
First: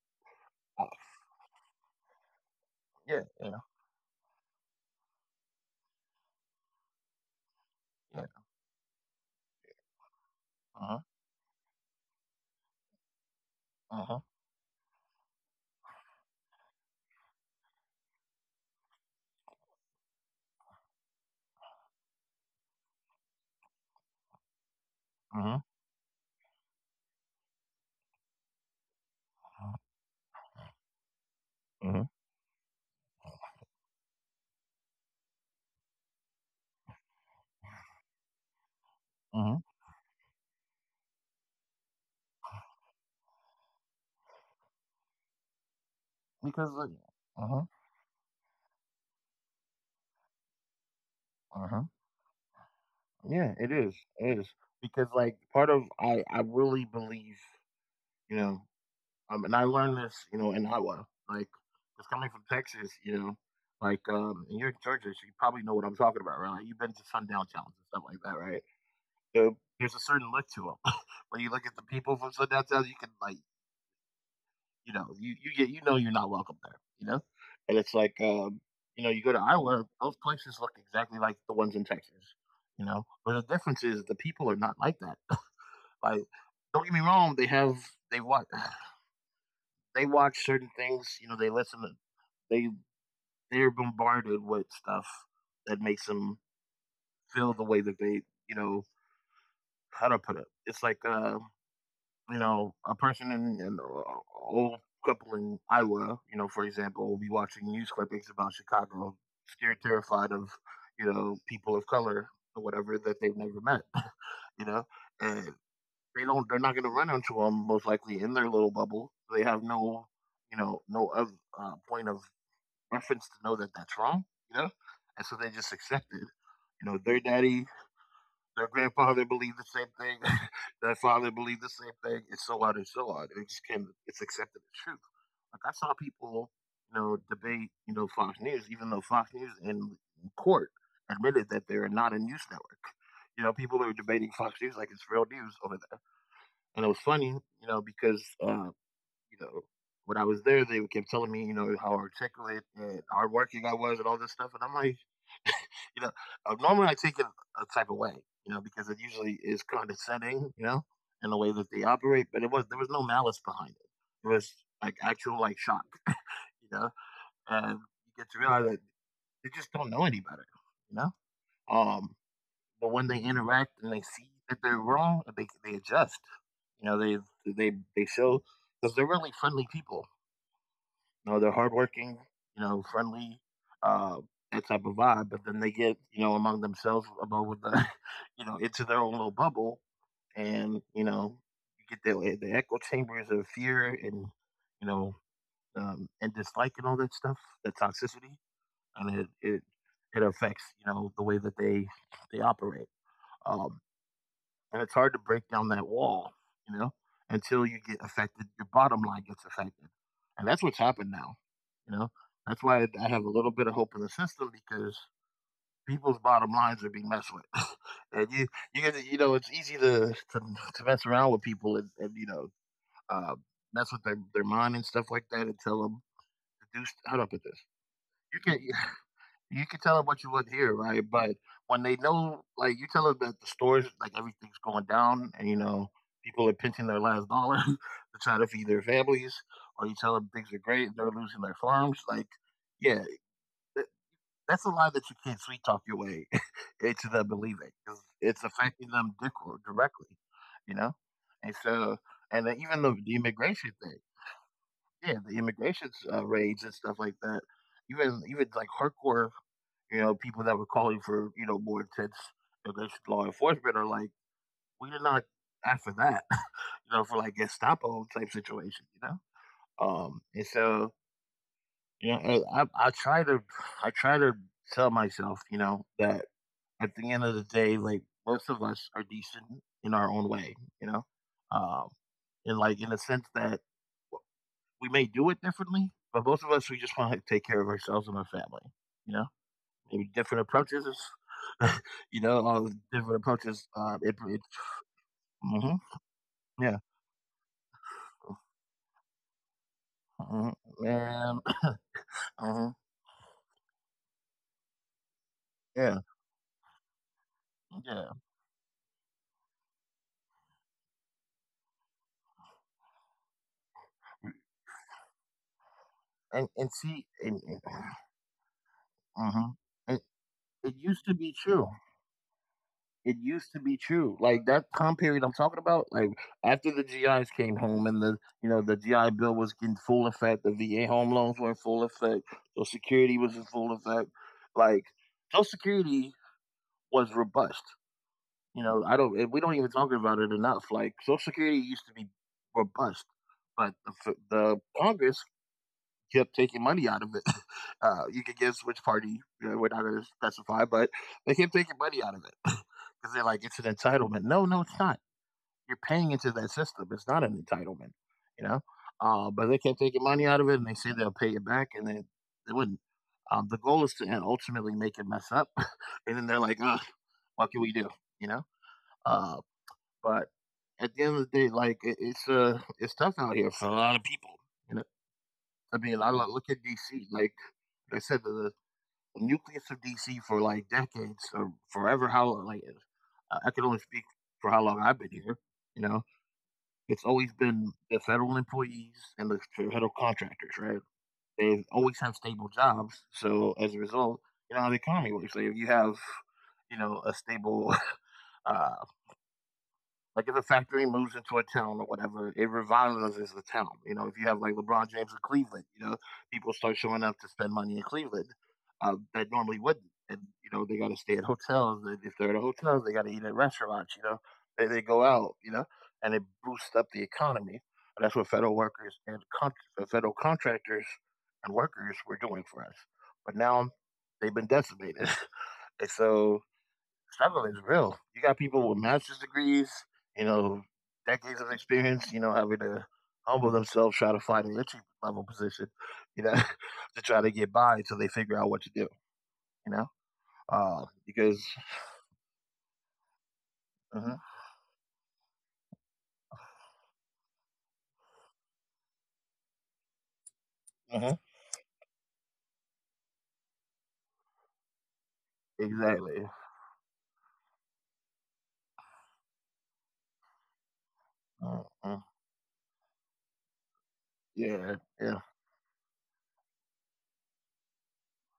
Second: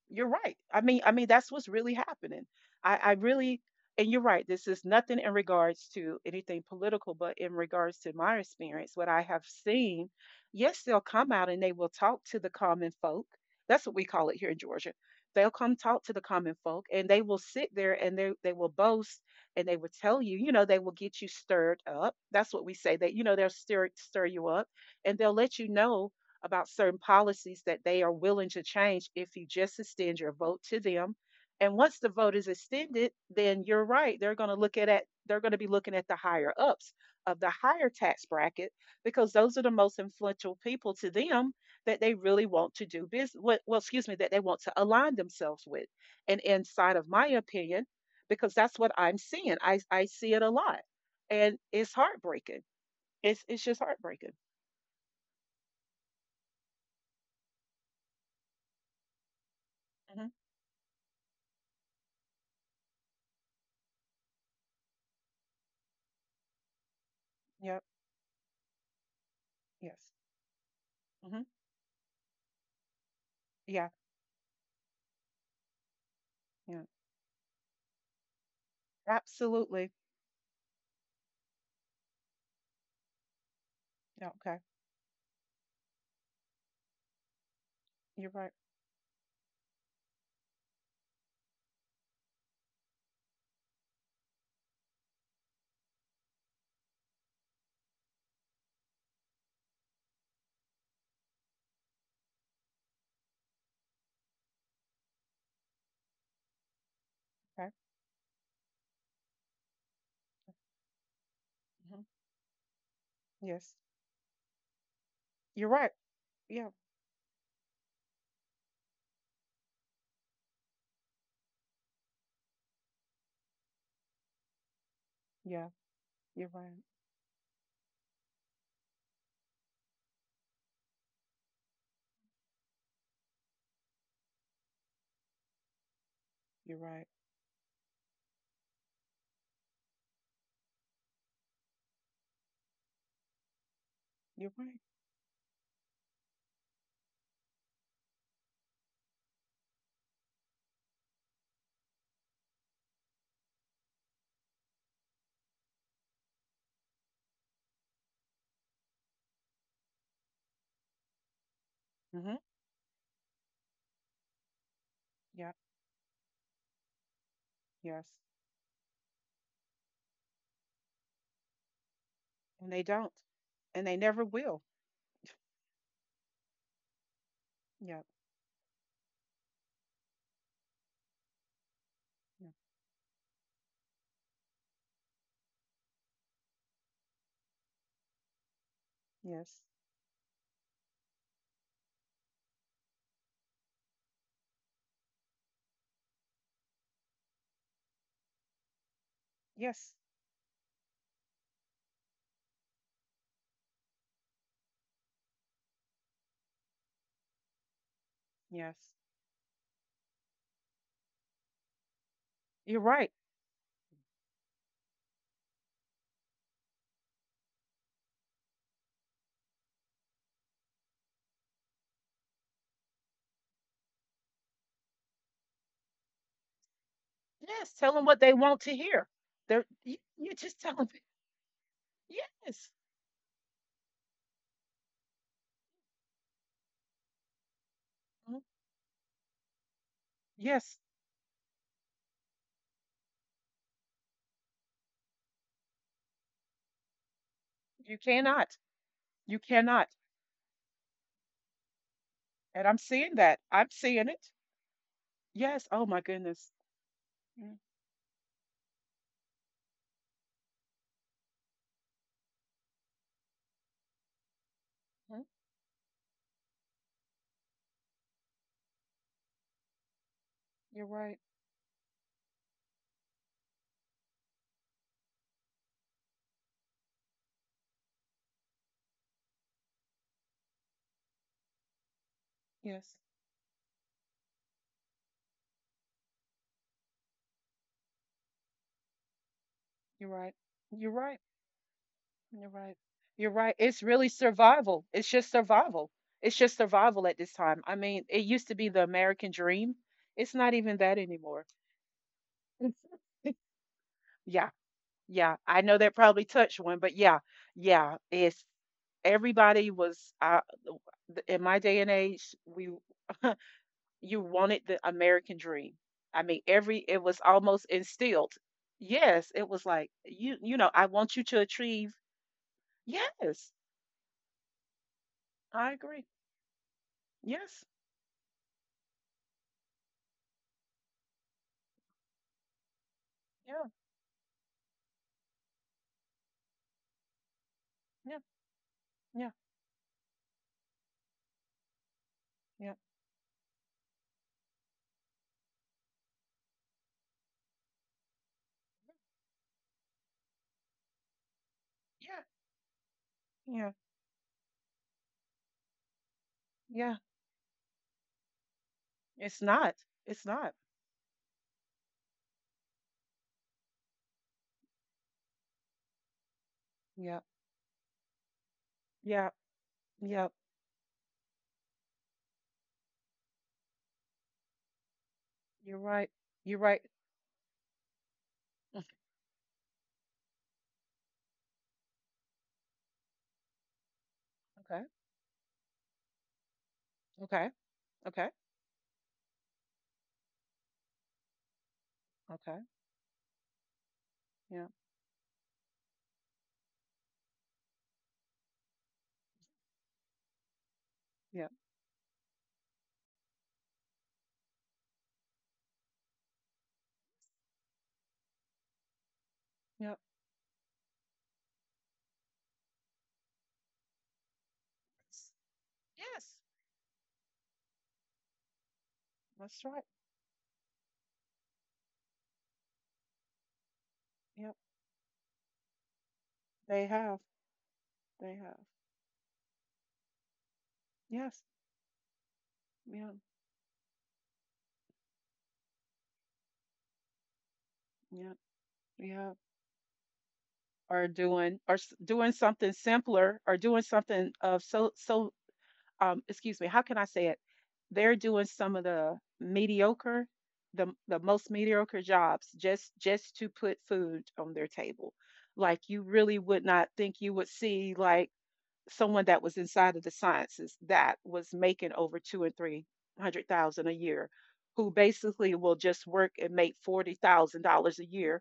S2: You're right. I mean I mean that's what's really happening. I I
S1: Yeah. Yeah.
S2: really And you're right. This is nothing in regards to anything political, but in regards to
S1: Yeah.
S2: my experience, what I have seen, yes,
S1: Uh
S2: they'll
S1: huh.
S2: come out and they will talk to the common folk. That's what we
S1: Uh huh.
S2: call it here in Georgia. They'll come talk to the common folk, and they will sit there, and they, they will boast and they will tell you, you know, they will get you stirred up. That's what we say, that, you know, they'll stir, stir you up and they'll
S1: Uh
S2: let
S1: huh.
S2: you know about certain policies that they are willing to change if you just
S1: Uh
S2: extend your vote to them. And once the
S1: huh.
S2: vote is extended, then you're right. They're going to look at it. They're going to be looking at the higher ups of the higher tax bracket because those are the
S1: Mhm.
S2: most influential people to them, that they really want to do business. Well, well, excuse me, that they want to align themselves with. And
S1: Because,
S2: inside
S1: like,
S2: of my
S1: uh-huh,
S2: opinion, because that's what I'm seeing. I I see it a lot, and it's
S1: uh-huh.
S2: heartbreaking. It's it's
S1: Yeah,
S2: just
S1: it is,
S2: heartbreaking.
S1: it is. Because, like, part of, I I really believe, you know, um, and I learned
S2: Hmm.
S1: this, you know, in Iowa, like, just coming from Texas, you know, like, um, and you're in Georgia, so you probably know what I'm talking about, right? Like, you've been to
S2: Yep.
S1: Sundown Challenge and stuff like that, right?
S2: Yes.
S1: So, there's
S2: Hmm.
S1: a certain look to them. When you look at the people from
S2: Yeah,
S1: Sundown Challenge, you can, like, you know, you you
S2: yeah,
S1: get, you know you're not welcome there. You know, and it's like um,
S2: absolutely.
S1: you know you go to Iowa, those places look exactly like the ones in Texas. You know, but
S2: Yeah,
S1: the
S2: okay,
S1: difference is the people are not like that. Like, don't get me wrong, they
S2: you're
S1: have
S2: right.
S1: they watch they watch certain things. You know, they listen to, they they're bombarded with stuff that makes them feel the way that they, you know how to put it. It's like uh, you know, a person in an old couple in Iowa, you know, for example, will be watching
S2: Okay,
S1: news clippings about Chicago, scared, terrified of, you know, people of
S2: hmm,
S1: color or whatever that they've never met,
S2: yes,
S1: you know, and
S2: you're right.
S1: they don't, they're not
S2: Yeah,
S1: going to run into them most likely in their little bubble. They have no, you know, no other uh, point of reference to know that that's wrong, you know, and so they
S2: yeah,
S1: just accept it.
S2: you're right.
S1: You know, their daddy their grandfather believed the same thing. Their father believed the same thing, and so on and so on. It just came. It's accepted as truth. Like I saw people,
S2: You're right.
S1: you know, debate, you know, Fox News, even though Fox News in court admitted that they're not a news network. You know, people are debating
S2: You're
S1: Fox
S2: right.
S1: News like it's real news over there, and it was funny, you know, because uh, you know when I was there, they kept telling me, you know, how articulate and hardworking I was and all this stuff. And I'm like, you know, uh, normally I take it a type of way, you know, because it usually is condescending, you know, in the way that they
S2: Hmm.
S1: operate. But it was there was no malice behind it. It was like actual
S2: Yeah,
S1: like shock, you know, and
S2: yes,
S1: you get to realize that they just don't know any better, you know. Um,
S2: and they
S1: but when
S2: don't,
S1: they interact
S2: and
S1: and
S2: they
S1: they
S2: never
S1: see that
S2: will.
S1: they're wrong, they they adjust. You know, they they
S2: Yeah,
S1: they show because they're really friendly people. You know, they're hardworking,
S2: yeah,
S1: you know, friendly, uh, that type of vibe. But then they get, you know, among themselves about what the, you know, into their own little
S2: yes,
S1: bubble, and you know, you get the eh, the echo chambers of fear and, you know, um, and dislike and all that stuff, that toxicity, and it it
S2: yes,
S1: it affects you know the way that they they operate. Um, and it's hard to break down that wall, you know, until you get affected. Your
S2: yes.
S1: bottom line gets affected. And that's what's happened now. You know,
S2: You're
S1: that's why
S2: right.
S1: I have a little bit of hope in the system because people's bottom lines are being messed with. And you, you get, to- you know, it's easy to, to, to mess around with people and, and you know, uh, mess with their, their mind and stuff like that and tell them to do, st- how do I put this?
S2: Yes, tell them what they
S1: You
S2: want
S1: can't.
S2: to hear. They're
S1: You can
S2: you,
S1: tell them what you
S2: you
S1: want to
S2: just tell
S1: hear,
S2: them.
S1: right? But when they know,
S2: Yes,
S1: like, you tell them that the stores, like, everything's going down, and you know, people are pinching their last dollar to try
S2: mhm,
S1: to feed their families, or you tell them things are
S2: yes,
S1: great and they're losing their farms, like, yeah, th- that's a lie that you can't sweet talk your way into them believing
S2: you
S1: 'cause it's
S2: cannot.
S1: affecting them dic-
S2: You cannot.
S1: directly, you know. And so, and then
S2: And I'm
S1: even the, the
S2: seeing that.
S1: immigration
S2: I'm
S1: thing,
S2: seeing it.
S1: yeah, the
S2: Yes. Oh
S1: immigration
S2: my
S1: uh,
S2: goodness.
S1: raids and stuff like that.
S2: Hmm.
S1: Even even like hardcore you know, people that were calling for, you know, more intense against law enforcement are like, we did not ask for that, you know, for like Gestapo type situation, you know? Um, and
S2: You're
S1: so,
S2: right.
S1: you know, I, I, I try to, I try to tell myself, you know, that at the end of the day, like most of us are decent in our own way, you know? Um, and like in the
S2: Yes.
S1: sense that we may do it differently, but most of us, we just want to take care of ourselves and our family, you know? Maybe
S2: You're
S1: different
S2: right.
S1: approaches.
S2: You're right.
S1: You know,
S2: You're
S1: all the
S2: right.
S1: different
S2: You're right.
S1: approaches.
S2: It's
S1: Uh, it,
S2: really
S1: it,
S2: survival. It's just
S1: hmm
S2: survival. It's just
S1: yeah,
S2: survival at this time. I mean, it used to be the American dream. It's
S1: hmm
S2: not even that
S1: and
S2: anymore.
S1: hmm
S2: Yeah, yeah. I know
S1: yeah,
S2: that probably touched one, but yeah, yeah.
S1: yeah,
S2: It's Everybody was uh, in my day and age. We. You wanted the American dream. I
S1: and
S2: mean,
S1: and
S2: every
S1: see,
S2: it was
S1: and, and,
S2: almost instilled. Yes,
S1: mhm.
S2: it was like
S1: it,
S2: you you
S1: it
S2: know I
S1: used to
S2: want you
S1: be
S2: to
S1: true.
S2: achieve.
S1: It used
S2: Yes,
S1: to be true. Like that time period I'm talking
S2: I
S1: about,
S2: agree.
S1: like after the G Is came
S2: Yes.
S1: home and the you know the G I Bill was in full effect, the V A home loans were in full effect, Social Security was in
S2: Yeah.
S1: full effect. Like Social Security was robust.
S2: Yeah.
S1: You know, I don't. And
S2: Yeah.
S1: We don't even talk about it enough. Like Social Security used to be
S2: Yeah.
S1: robust, but the, f- the Congress kept taking money out of it. Uh, you could guess which party. You know, we're not going to specify, but they kept taking money out of
S2: Yeah.
S1: it because they're like, it's an
S2: Yeah.
S1: entitlement. No, no, it's not. You're paying into that system.
S2: Yeah.
S1: It's not an entitlement. You know, uh, but
S2: It's
S1: they kept
S2: not.
S1: taking money
S2: It's
S1: out of it,
S2: not.
S1: and they say they'll pay it back, and they they wouldn't. Um, the goal is to ultimately make it mess up, and then they're like, "Ugh,
S2: Yeah.
S1: what can we do?" You know. Uh,
S2: Yeah.
S1: but
S2: Yeah.
S1: at the end of the day, like it, it's uh it's tough out here for a lot of people. You know, I
S2: You're
S1: mean, I
S2: right.
S1: lo- look at
S2: You're right.
S1: D C. Like like I said, the, the nucleus of D C for like decades or forever. How like I I can only speak for how long
S2: Okay.
S1: I've been here. You know, it's always
S2: Okay.
S1: been the
S2: Okay.
S1: federal employees and the federal contractors, right? They always have stable
S2: Okay.
S1: jobs. So as a result, you know how
S2: Yeah.
S1: the economy works. Like if you have, you know, a stable, uh, like if a factory moves into a
S2: Yeah.
S1: town or whatever, it revitalizes the town. You know, if you have like LeBron James of Cleveland, you know, people start showing up to spend money in Cleveland uh, that normally wouldn't.
S2: Yeah.
S1: And you know, they got to stay at hotels. And if they're at hotels, they got to eat at restaurants. You know, they, they go
S2: S-
S1: out. You know, and it
S2: Yes.
S1: boosts up the economy. And that's what federal workers and con-
S2: That's right.
S1: uh, federal contractors and workers were doing for us. But now they've been
S2: Yep.
S1: decimated. And so
S2: They have.
S1: struggle is real. You
S2: They
S1: got
S2: have.
S1: people with master's degrees, you know, decades
S2: Yes.
S1: of experience, you know, having to
S2: Yeah.
S1: humble themselves, try to find an entry level position, you know, to try to get by until they
S2: Yeah.
S1: figure out what to do,
S2: Yeah.
S1: you know? Uh,
S2: Or
S1: because,
S2: doing or s- doing something simpler, or doing
S1: uh
S2: something of so so um, excuse me, how can I say it? They're doing some of the mediocre, the
S1: mhm,
S2: the most mediocre jobs just just to put food on their table. Like you
S1: exactly.
S2: really would not think you would see like someone that was inside of the sciences, that was
S1: uh
S2: making
S1: hmm
S2: over two and three hundred thousand a year,
S1: Yeah,
S2: who
S1: yeah,
S2: basically will just work and make forty thousand dollars a year,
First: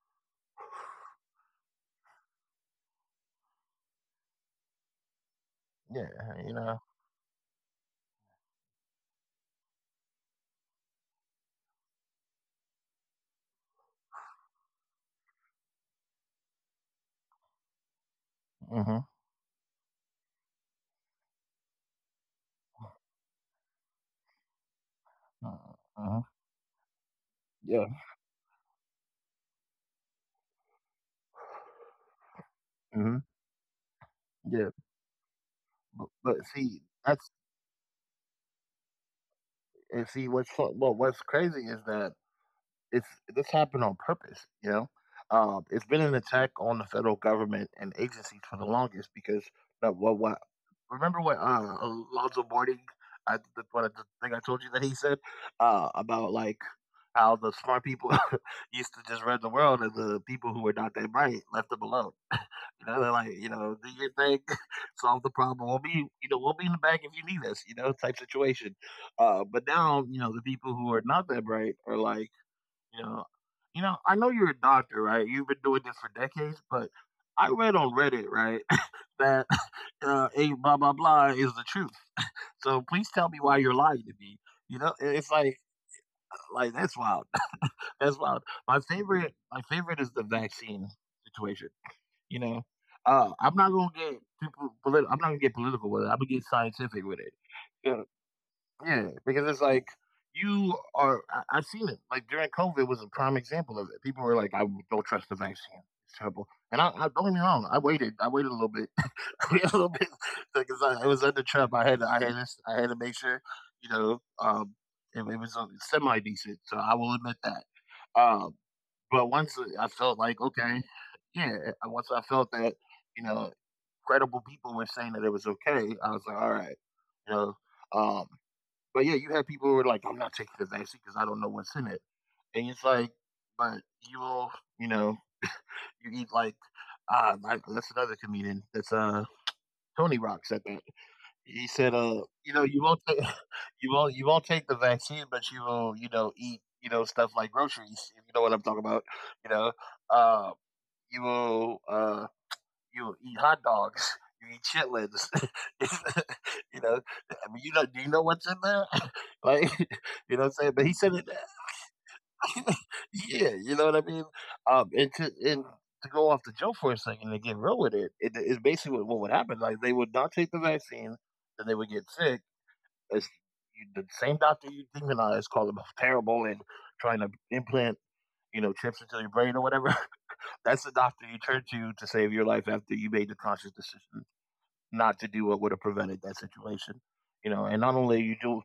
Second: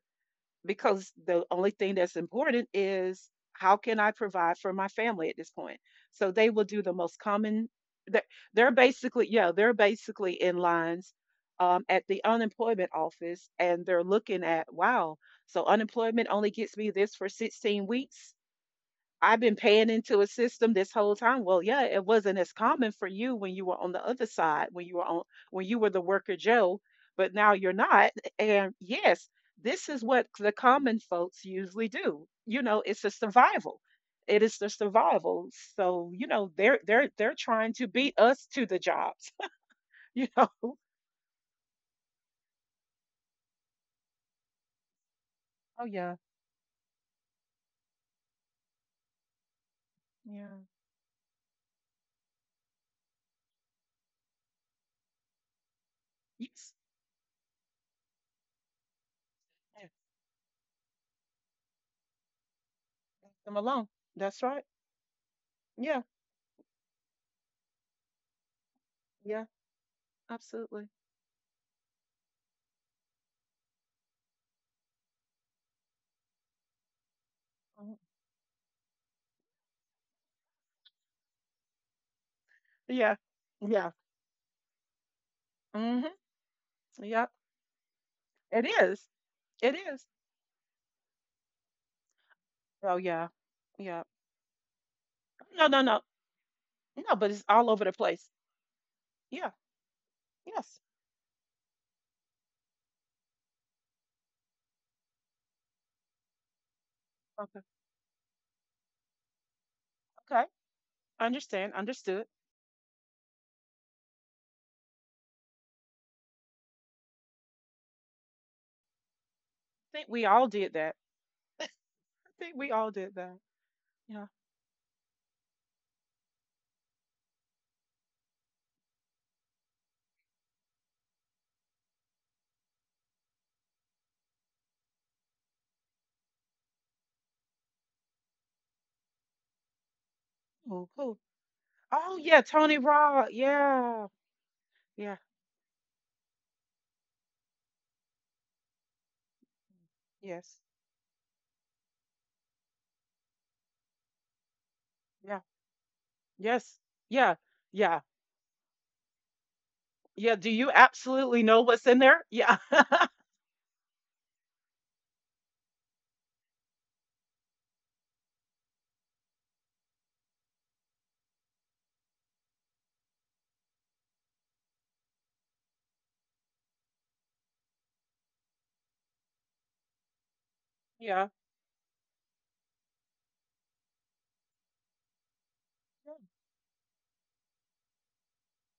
S2: because the only thing that's important is, how can I provide for my family at this point?
S1: yeah,
S2: So they
S1: you
S2: will
S1: know,
S2: do the most common. They're, they're basically, yeah, they're basically in lines um, at the unemployment office, and they're looking at, wow, so unemployment only gets me this for sixteen weeks.
S1: uh
S2: I've been paying into a system this whole time. Well, yeah, it wasn't as common for you when you were on the other side, when you were on when you were the
S1: hmm
S2: worker Joe, but now you're
S1: yeah,
S2: not. And yes, this is what the common folks usually do. You know, it's a
S1: hmm
S2: survival. It is
S1: yeah.
S2: the survival.
S1: But,
S2: So, you
S1: but
S2: know, they're
S1: see,
S2: they're
S1: that's,
S2: they're trying to beat us to the jobs.
S1: and see,
S2: you
S1: what's,
S2: know.
S1: fu- well, what's crazy is that it's this happened on purpose, you know. Um,
S2: Oh
S1: it's been an
S2: yeah.
S1: attack on the federal government and agencies for the longest because that what what
S2: Yeah.
S1: remember what uh, Alonzo Boarding, I the, what I, the thing I told you that he said uh, about like
S2: Yes.
S1: how the smart people used to just run the world
S2: Yeah.
S1: and the people who were not that bright left them alone. You know, they're like,
S2: Leave
S1: you
S2: them
S1: know, do
S2: alone.
S1: your thing,
S2: That's right.
S1: solve the problem. We'll
S2: Yeah.
S1: be, you know, we'll be in the back if you need us, you know, type situation.
S2: Yeah.
S1: Uh, but now, you know, the people
S2: Absolutely.
S1: who are not that bright are like you know, you know, I know you're a doctor, right? You've been doing this for decades, but I read
S2: Mhm.
S1: on Reddit, right, that uh, a blah blah blah is the truth. So
S2: Yeah.
S1: please tell me why
S2: Yeah.
S1: you're lying to me. You know, i- it's like
S2: Mm-hmm.
S1: like that's
S2: Yep.
S1: wild. That's wild.
S2: It
S1: My
S2: is.
S1: favorite, my
S2: It
S1: favorite
S2: is.
S1: is the vaccine situation. You know,
S2: Oh yeah.
S1: uh, I'm not gonna
S2: Yeah.
S1: get too po- politi- I'm not gonna get
S2: No, no,
S1: political
S2: no.
S1: with it. I'm gonna get scientific
S2: No,
S1: with
S2: but it's all over the
S1: it.
S2: place.
S1: Yeah,
S2: Yeah.
S1: because it's like
S2: Yes.
S1: you are. I, I've seen it. Like during COVID was a prime example of it. People were like, "I don't trust the vaccine. It's terrible." And I, I don't get
S2: Okay.
S1: me wrong. I waited. I waited a little bit. I waited a little bit
S2: Okay.
S1: because I, I was under
S2: Understand.
S1: Trump. I had.
S2: Understood.
S1: to- I had. this- I had to make sure. You know, um, it, it was semi decent. So I will admit that. Um, but once
S2: I
S1: I
S2: think we
S1: felt
S2: all
S1: like
S2: did that.
S1: okay, yeah. Once
S2: I
S1: I
S2: think
S1: felt
S2: we all
S1: that,
S2: did that.
S1: you know,
S2: Yeah.
S1: credible people were saying that it was okay. I was like, all right, you know. Um, but yeah, you had people who were like, I'm not taking the vaccine because I don't know what's in it. And it's like, but you'll, you know, you eat like, uh, I, that's another comedian. That's uh, Tony Rock said that.
S2: Who? Who?
S1: He said,
S2: Oh
S1: uh,
S2: yeah,
S1: you know,
S2: Tony
S1: you won't, take,
S2: Raw.
S1: you
S2: Yeah.
S1: won't, you won't take the
S2: Yeah.
S1: vaccine, but you will, you know, eat, you know, stuff like groceries. You know what I'm talking about, you know. Uh,
S2: Yes.
S1: you will uh, you eat hot dogs, you eat chitlins.
S2: Yeah. Yes.
S1: You know,
S2: Yeah.
S1: I mean, you know,
S2: Yeah.
S1: do you know what's in there? Like,
S2: Yeah.
S1: you know what
S2: Do
S1: I'm
S2: you
S1: saying? But he said it.
S2: absolutely know what's in there? Yeah.
S1: Yeah, you know what I mean. Um, and to and To go off the joke for a second and get real with it, it is basically what, what would happen. Like they would not take the vaccine, then they would get sick. As you, the same doctor you demonize, call them terrible and trying to implant. You know, chips into your brain or whatever. That's the doctor
S2: Yeah.
S1: you turn to to save your life after you made the conscious decision not to do what would have prevented that situation. You know, and not only you do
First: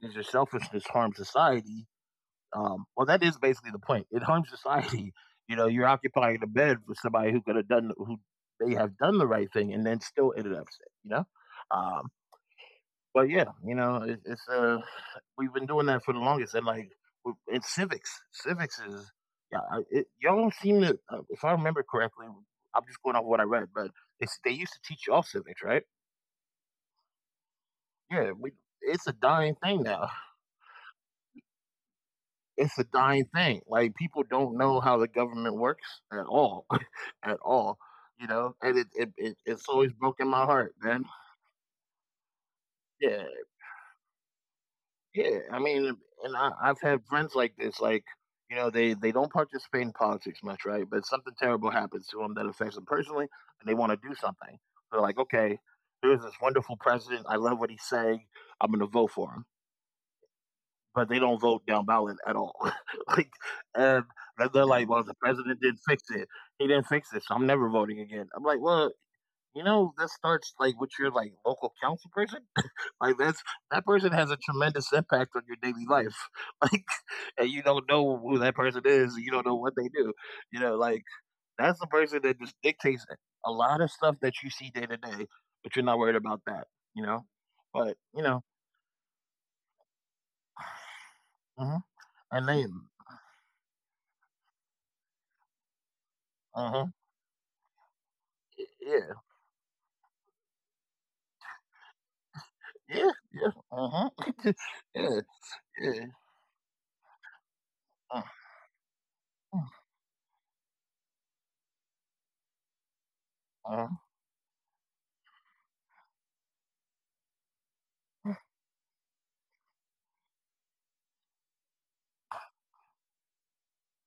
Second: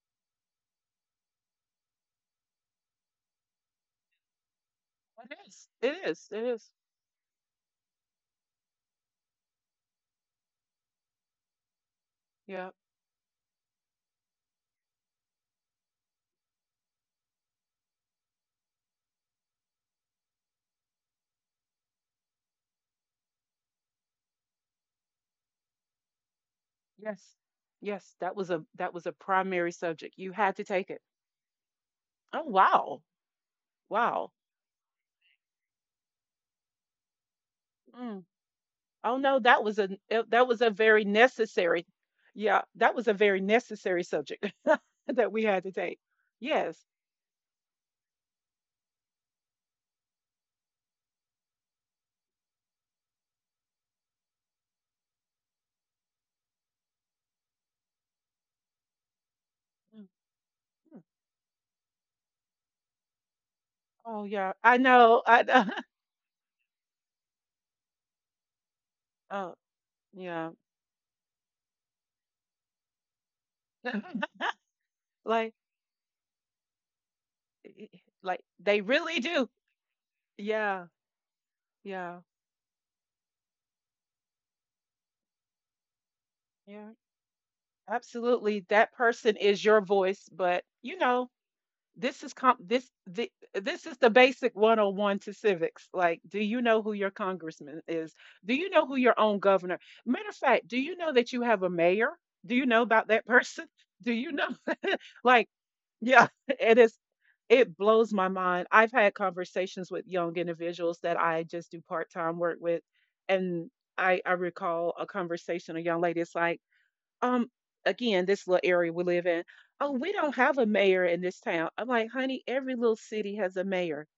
S1: does your selfishness harm society, um, well, that is basically the point. It harms society.
S2: It
S1: You know,
S2: is.
S1: you're
S2: It is.
S1: occupying the
S2: It
S1: bed
S2: is.
S1: with somebody who could have done who they have done the right thing and then still ended up sick. You know, um,
S2: Yeah.
S1: but yeah, you know, it, it's uh, we've been doing that for the longest, and like in civics, civics is yeah, I- it, y'all seem to. Uh, if I remember correctly, I'm just going off what I read, but it's, they used to teach y'all civics, right?
S2: Yes. Yes.
S1: Yeah,
S2: That
S1: we
S2: was a that
S1: It's
S2: was
S1: a
S2: a
S1: dying
S2: primary
S1: thing now.
S2: subject. You had to take it. Oh
S1: It's a
S2: wow.
S1: dying thing. Like people
S2: Wow.
S1: don't know how the government works at all, at all.
S2: Mm.
S1: You know, and it, it,
S2: Oh no,
S1: it
S2: that
S1: it's
S2: was a
S1: always
S2: eh,
S1: broken
S2: that
S1: my
S2: was a
S1: heart,
S2: very
S1: man.
S2: necessary. Yeah, that was a
S1: Yeah,
S2: very necessary subject that we
S1: yeah.
S2: had
S1: I
S2: to take.
S1: mean, and I,
S2: Yes.
S1: I've had friends like this. Like, you know, they they don't participate in politics much, right? But something terrible happens to them that affects them personally, and they want to do something. They're like, okay, here's this wonderful president. I love what he's saying. I'm gonna vote for him,
S2: Mm, mm.
S1: but they don't vote down ballot at all. Like, and
S2: Oh yeah, I
S1: they're like, well,
S2: know.
S1: the
S2: I know.
S1: president didn't fix it. He didn't fix it, so I'm never voting again. I'm like, well,
S2: Oh
S1: you know, that
S2: yeah.
S1: starts like with your like local council person. Like, that's that person has a tremendous impact
S2: Like
S1: on your daily life. Like, and you
S2: i- i-
S1: don't know
S2: like
S1: who that
S2: they
S1: person
S2: really
S1: is. You
S2: do.
S1: don't know what they do. You
S2: Yeah.
S1: know, like that's the
S2: Yeah.
S1: person that just dictates a lot of stuff that you see day to day, but you're not worried about that.
S2: Yeah.
S1: You know, but you know,
S2: Absolutely. That person is your voice, but you know,
S1: mhm.
S2: this is
S1: and
S2: comp this
S1: then,
S2: the, this is the basic one oh one to civics. Like, do you
S1: uh
S2: know who
S1: huh,
S2: your congressman is? Do you know who your
S1: yeah.
S2: own governor? Matter of fact, do you know that you have a mayor? Do you know about
S1: Yeah,
S2: that
S1: yeah,
S2: person? Do
S1: uh-huh.
S2: you know?
S1: Yeah,
S2: Like,
S1: yeah,
S2: yeah, it is. It blows my
S1: uh,
S2: mind. I've had
S1: mm,
S2: conversations with young individuals that I just do part-time work with, and
S1: uh,
S2: i i recall a conversation, a young lady is like, um, again, this little area we live in, oh, we don't have a mayor in this town. I'm like, honey, every little city has a mayor.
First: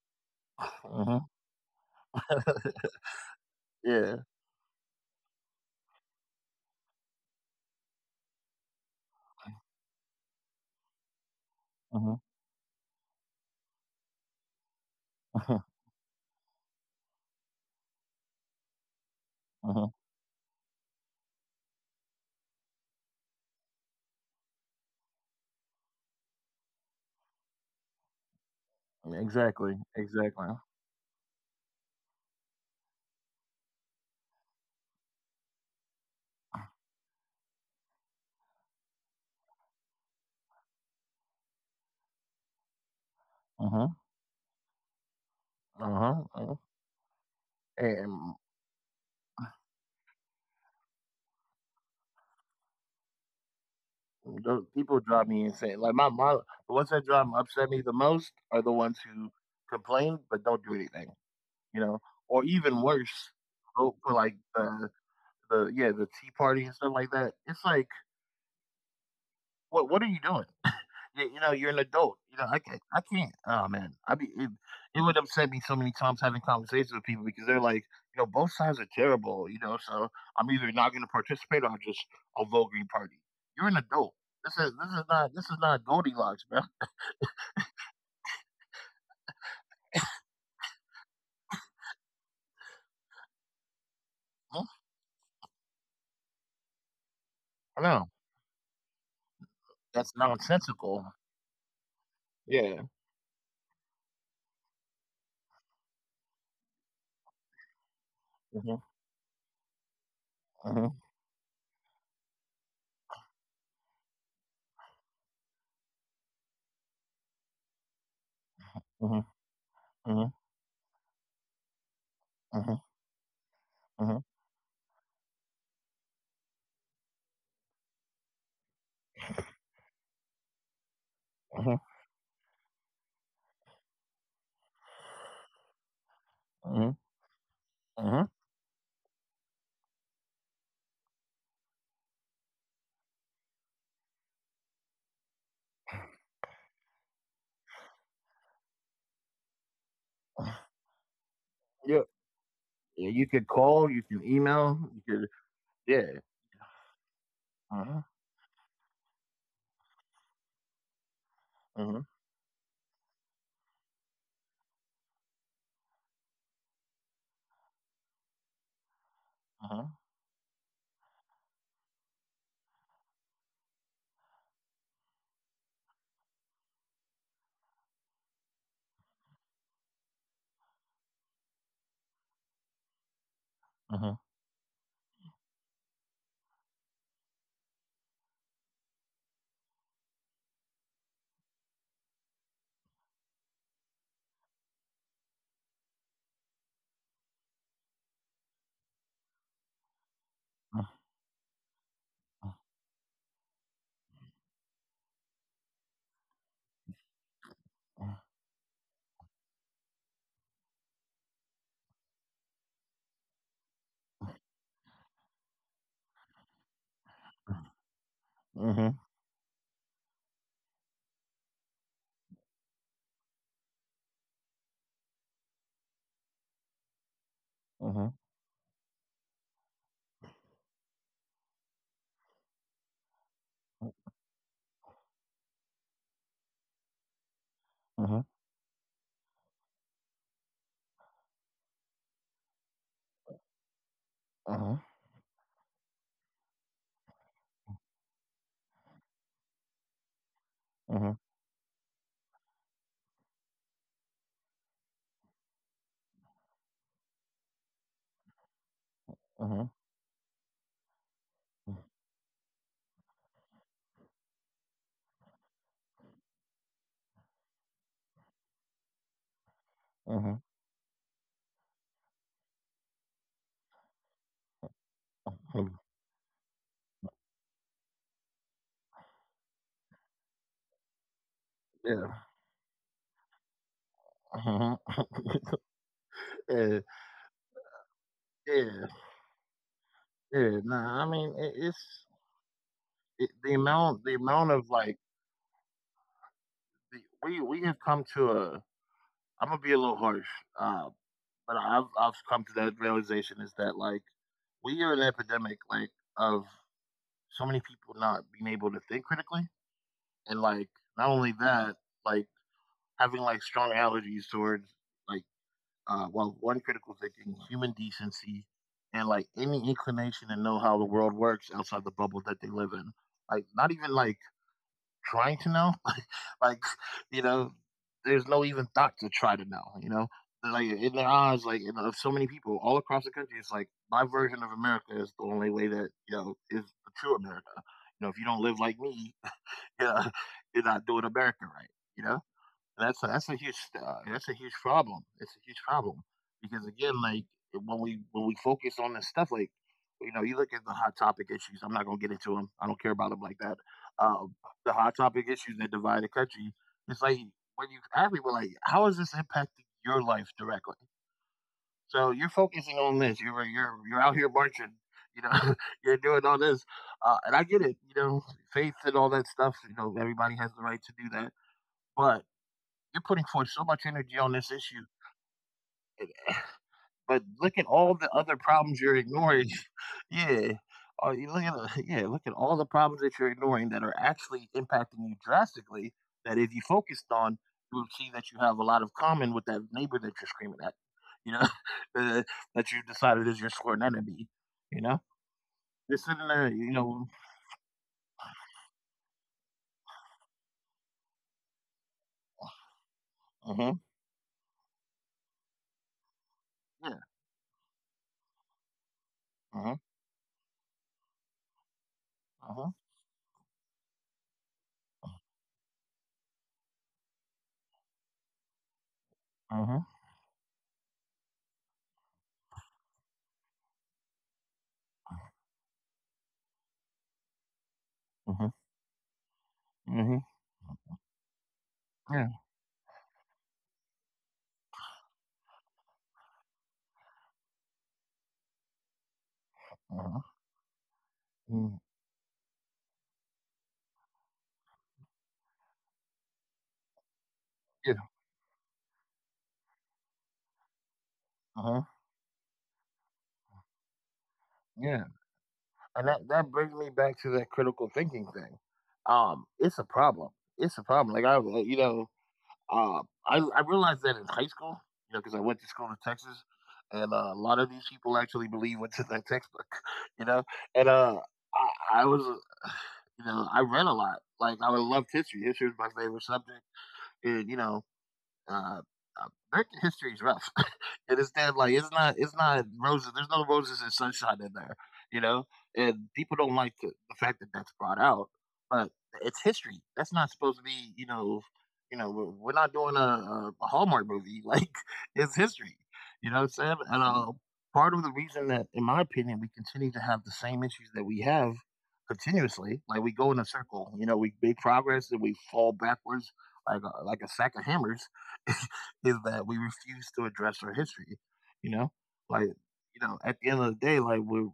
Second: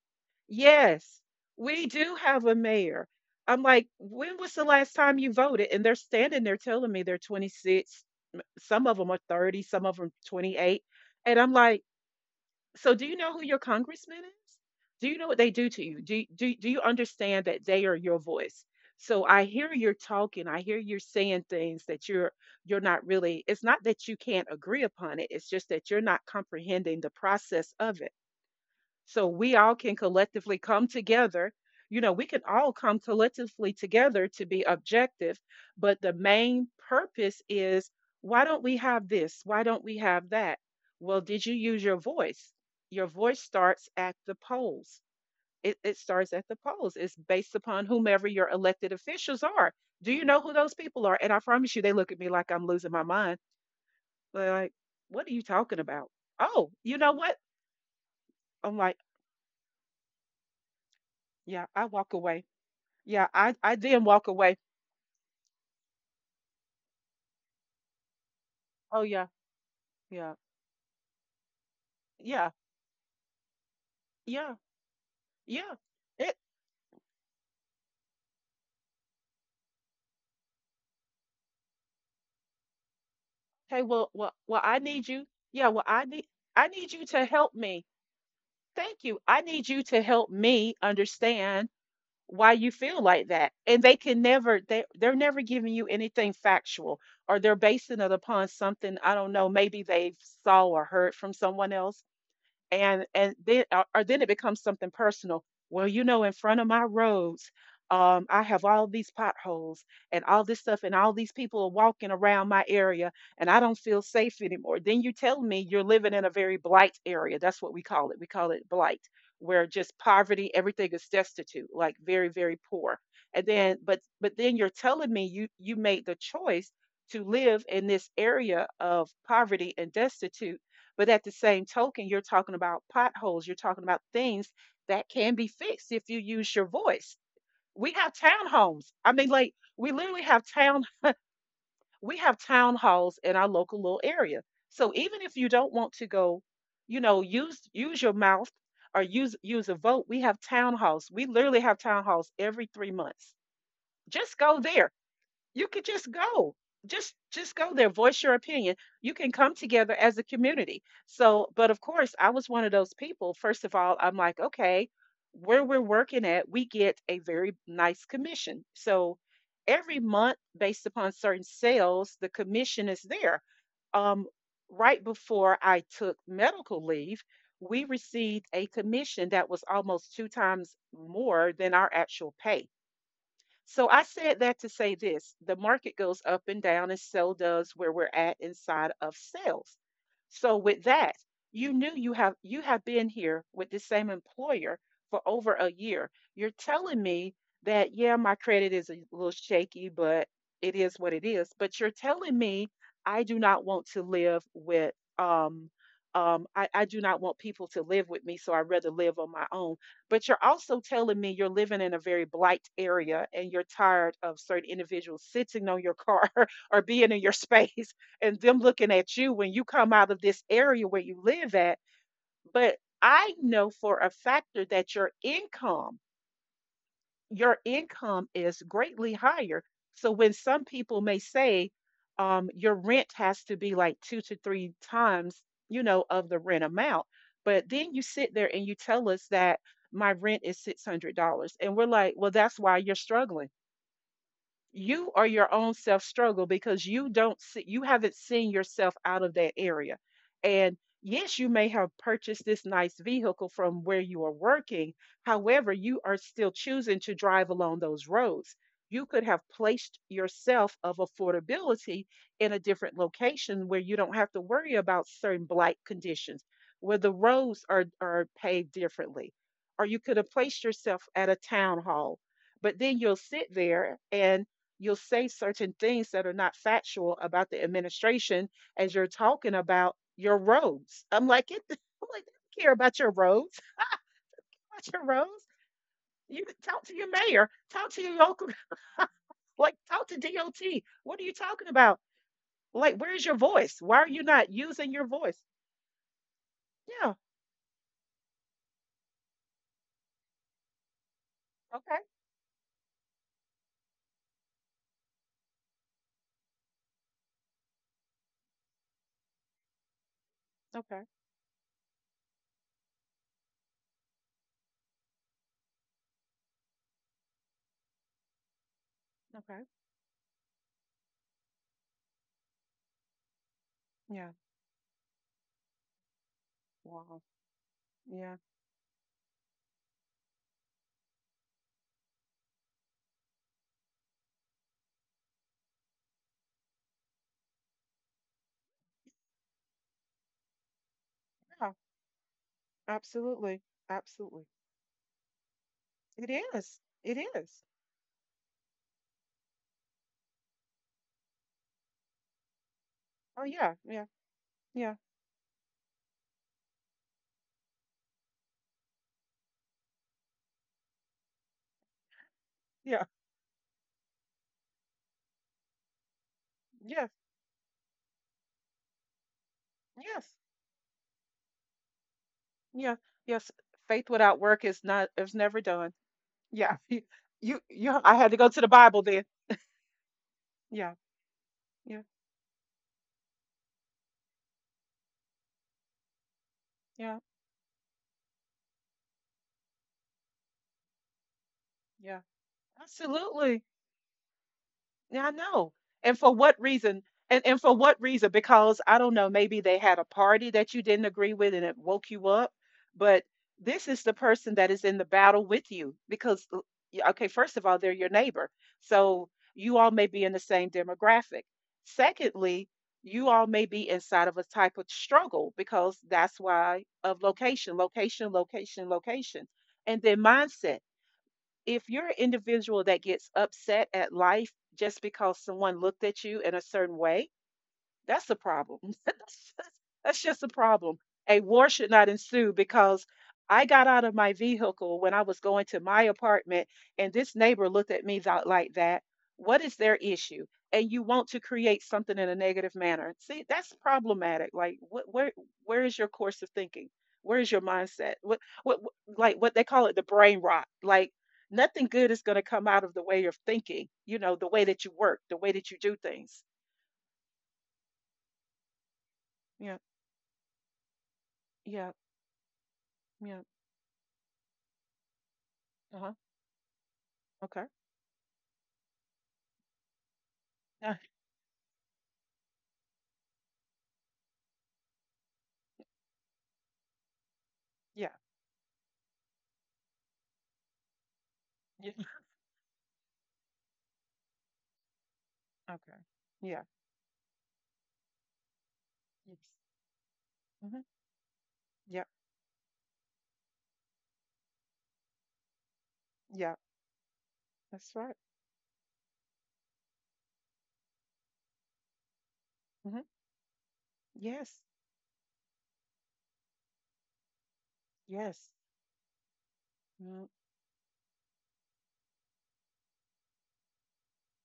S1: uh-huh.
S2: Yes, we do have a mayor. I'm like,
S1: Yeah,
S2: when was the last time you voted? And they're standing there telling me they're twenty-six. Some of them are thirty, some of them twenty-eight. And I'm like,
S1: mhm,
S2: so do you know who your congressman is? Do you know what they
S1: uh-huh,
S2: do to you? Do, do, do you understand that they are your voice? So I hear
S1: uh-huh.
S2: you're talking, I hear you're saying things that you're you're not really, it's not that you can't agree upon it, it's just that you're not comprehending the process of it. So we all
S1: Exactly,
S2: can
S1: exactly.
S2: collectively come together, you know, we can all come collectively together to be objective, but the main purpose is, why don't we have this, why don't we have that? Well, did you use your voice? Your voice starts
S1: Uh-huh,
S2: at the polls. It, it
S1: uh-huh,
S2: starts at the
S1: uh-huh.
S2: polls. It's based upon whomever
S1: And
S2: your elected officials are. Do you know who those people are? And I promise you, they look at me like I'm losing my mind. They're
S1: those
S2: like,
S1: people
S2: what are
S1: drive
S2: you
S1: me
S2: talking
S1: insane. Like
S2: about?
S1: my mom,
S2: Oh,
S1: the
S2: you
S1: ones
S2: know
S1: that
S2: what?
S1: drive upset me the most are
S2: I'm
S1: the
S2: like,
S1: ones who complain but don't do anything,
S2: yeah, I
S1: you know?
S2: walk away.
S1: Or even
S2: Yeah,
S1: worse,
S2: I I didn't
S1: vote for
S2: walk
S1: like
S2: away.
S1: the the yeah, the tea party and stuff like that. It's like,
S2: Oh yeah,
S1: what what are you
S2: yeah,
S1: doing? You, you know, you're an adult.
S2: yeah,
S1: You know, I can't. I can't. Oh man, I mean,
S2: yeah,
S1: it, it would upset me
S2: yeah.
S1: so many times
S2: It
S1: having conversations with people because they're like, you know, both sides are terrible. You know, so I'm either not going to participate or I am just a voting party. You're
S2: hey,
S1: an
S2: well,
S1: adult.
S2: well, well,
S1: This
S2: I
S1: is
S2: need
S1: this is
S2: you.
S1: not this is
S2: Yeah, well,
S1: not
S2: I need
S1: Goldilocks,
S2: I
S1: bro.
S2: need you to help me. Thank you. I need you to help me understand why you feel like that. And they can never,
S1: Mhm.
S2: they they're never giving you anything factual, or they're
S1: I
S2: basing it
S1: know
S2: upon something I don't know. Maybe they
S1: that's
S2: saw or heard
S1: nonsensical.
S2: from someone else,
S1: Yeah.
S2: and and then or, or then it becomes something personal. Well, you know in front of my roads, um, I have all
S1: Hmm.
S2: these potholes and all this stuff, and
S1: Hmm.
S2: all these people are walking around my area, and I don't feel safe anymore. Then you tell me you're living in a very blight area. That's what we call it. We call it blight,
S1: Hmm.
S2: where just
S1: Hmm.
S2: poverty, everything is destitute, like very, very poor.
S1: Hmm.
S2: And then, but
S1: Hmm.
S2: but then you're telling me you you made the choice to live in this area of poverty and destitute. But at the same
S1: Hmm.
S2: token, you're talking about potholes, you're talking about things that can be fixed if you use your
S1: Hmm.
S2: voice. We have
S1: Hmm.
S2: townhomes. I mean, like we literally have town, we have town halls in our local little area. So even if you don't want to go, you know, use use your mouth or use use a vote, we have town halls. We literally have town
S1: Yeah.
S2: halls every three
S1: Yeah,
S2: months.
S1: you could call, you can
S2: Just go
S1: email,
S2: there,
S1: you could,
S2: you could just
S1: yeah.
S2: go, just just go there,
S1: Uh-huh,
S2: voice your opinion. You can come together as a community. So, but of
S1: uh-huh,
S2: course, I was one of those people. First of all, I'm like, okay, where we're working at, we get a very nice commission, so
S1: uh-huh,
S2: every month, based upon certain sales, the commission is there. um, right before I took medical leave, we received a commission that was almost two times more than our actual pay. So I
S1: uh-huh,
S2: said that to say this: the market goes up and down, and so does where we're at inside of sales. So with that, you knew you have you have been here with the same employer for over a year. You're telling me that yeah, my credit is a little shaky, but it
S1: uh-huh.
S2: is what it is. But you're telling me I do not want to live with um um I, I do not want people to live with me, so I'd rather live on my own. But you're also telling me you're living in a very blight area and you're tired of certain individuals sitting on your car or being in your space and them
S1: Mhm.
S2: looking at you when you come out of this area where you live at. But I know for a factor that your income your
S1: Mhm.
S2: income is greatly higher. So when some people may say um, your rent has to be like two to three times, you know, of the rent amount, but then you
S1: Mhm.
S2: sit there and you tell us that my rent is six hundred dollars, and we're like, well, that's why you're struggling.
S1: Mhm.
S2: You are your own self struggle because you don't see, you haven't seen yourself out of that area. And
S1: Mhm.
S2: yes, you may have purchased this nice vehicle from where you are working, however you are still choosing to drive along those roads. You could have
S1: Mhm.
S2: placed yourself of affordability in a different location where you don't have to worry about certain blight conditions, where the roads are are paved differently, or you
S1: Mhm.
S2: could have placed yourself at a town hall. But then you'll sit there and you'll say
S1: Mhm.
S2: certain things that are not factual about the administration as you're talking about your roads. I'm like, it,
S1: Yeah.
S2: I'm like, they don't care about your roads.
S1: Mhm.
S2: About your roads. You
S1: Yeah.
S2: can talk to your mayor, talk to your local,
S1: Yeah.
S2: like talk to
S1: Yeah. Nah. I
S2: D O T.
S1: mean,
S2: What are
S1: it,
S2: you talking
S1: it's
S2: about? Like,
S1: it,
S2: where's
S1: the
S2: your
S1: amount.
S2: voice?
S1: The
S2: Why are you
S1: amount of
S2: not
S1: like
S2: using your voice?
S1: the,
S2: Yeah.
S1: we we have come to a. I'm gonna be a little harsh, uh, but I've I've
S2: Okay.
S1: come to that realization is that like we are an epidemic like of so many people not being able to think critically and like not
S2: Okay.
S1: only that, like having like strong allergies towards like, uh, well, one critical thinking, human decency, and like any
S2: Okay.
S1: inclination to know how the world works outside the bubble that they live in. Like, not even like
S2: Yeah.
S1: trying to know. Like, you
S2: Wow.
S1: know, there's no
S2: Yeah.
S1: even thought to try to know, you know? They're, Like, in their eyes, like, you of so many people all across the country, it's like, my version of America is the only way that, you know, is the true America. You know, if you don't live like me, yeah, you're not doing America right,
S2: Yeah.
S1: you know? That's a, that's a huge
S2: Absolutely.
S1: uh, that's a huge
S2: Absolutely.
S1: problem. It's a huge problem
S2: It
S1: because again,
S2: is.
S1: like
S2: It
S1: when
S2: is.
S1: we when we focus on this stuff, like you know, you look at the hot topic issues. I'm not gonna get into them. I don't care about them like that.
S2: Oh yeah. Yeah.
S1: Um, the hot
S2: Yeah.
S1: topic issues that divide the country. It's like, when you ask people, like, how is this impacting your life directly? So you're focusing on this.
S2: Yeah.
S1: You're you're you're out here marching. You know, you're doing all this, uh,
S2: Yeah.
S1: and I get it. You know, faith and all that stuff. You know, everybody
S2: Yes.
S1: has the right to do that. But
S2: Yeah.
S1: you're putting forth
S2: Yes.
S1: so much
S2: Faith
S1: energy on
S2: without
S1: this
S2: work
S1: issue,
S2: is not, is never done.
S1: eh,
S2: Yeah.
S1: but look
S2: You
S1: at all
S2: you, you
S1: the
S2: I had
S1: other
S2: to go to the
S1: problems you're
S2: Bible then.
S1: ignoring. Yeah.
S2: Yeah.
S1: Uh, you look at the-
S2: Yeah.
S1: yeah, look at all the problems that you're ignoring that are actually impacting you drastically. That if you focused
S2: Yeah.
S1: on, you would see that you have a lot of common with that neighbor that you're screaming at. You know,
S2: Yeah.
S1: uh, that you decided is your
S2: Absolutely.
S1: sworn enemy. You know,
S2: Yeah, I know.
S1: you're
S2: And
S1: sitting
S2: for
S1: there.
S2: what
S1: You
S2: reason?
S1: know,
S2: And and for what reason? Because I don't know, maybe they had a party that you didn't agree with and it woke you up. But
S1: uh-huh,
S2: this is the person that is in the battle with you because l-
S1: yeah,
S2: yeah, okay, first of all, they're your neighbor. So
S1: uh-huh,
S2: you all may be in the same demographic.
S1: uh-huh,
S2: Secondly, you all may be inside of a type of struggle because that's why, of location, location, location, location.
S1: uh-huh,
S2: And then mindset, if you're an individual that gets upset at life just because someone looked at you in a certain way, that's
S1: uh-huh,
S2: a problem. That's just
S1: uh-huh,
S2: that's just a problem. A war should
S1: yeah,
S2: not ensue because I got out of my vehicle when I was going to my apartment and this neighbor looked at me tha- like that. What is their
S1: uh-huh,
S2: issue? And you want to
S1: mm,
S2: create something in a negative manner. See, that's problematic. Like what, where where is your course of thinking? Where is your
S1: yeah,
S2: mindset? What what, what like what they call it, the brain rot. Like
S1: uh-huh,
S2: nothing good is going to come out of the way of thinking, you know, the way
S1: yeah.
S2: that you work, the way that you
S1: And
S2: do
S1: that that
S2: things.
S1: brings me back to that critical thinking thing. Um, it's a
S2: Yeah.
S1: problem. It's a problem. Like I, like, you know,
S2: Yeah.
S1: uh, I I
S2: Yeah.
S1: realized that in high school, you know, because I went to school in
S2: Uh-huh.
S1: Texas, and uh, a lot of these
S2: Okay.
S1: people actually believe what's in that textbook, you know. And
S2: Uh,
S1: uh, I, I was, uh, you know, I read a lot. Like I loved history. History was my favorite subject, and you know,
S2: yeah.
S1: uh, uh, American history is rough, and it's damn like it's
S2: Yeah.
S1: not it's not roses. There's no roses and sunshine in there, you know. And
S2: Okay.
S1: people don't like
S2: Yeah.
S1: the, the fact that that's brought out, but it's
S2: Yes.
S1: history. That's not supposed to be,
S2: Mm-hmm.
S1: you know, you know,
S2: Yeah.
S1: We're, we're not doing a, a a Hallmark movie. Like it's history, you know what I'm
S2: Yeah.
S1: saying? And uh, part of
S2: That's
S1: the
S2: right.
S1: reason that, in my opinion, we continue to have the same issues that we have continuously, like we
S2: Mm-hmm.
S1: go in a circle. You know, we make
S2: Yes.
S1: progress and we fall backwards like a, like a sack of hammers
S2: Yes.
S1: is that we refuse to
S2: Mm,
S1: address our history. You know, like you know, at the end of the day, like we're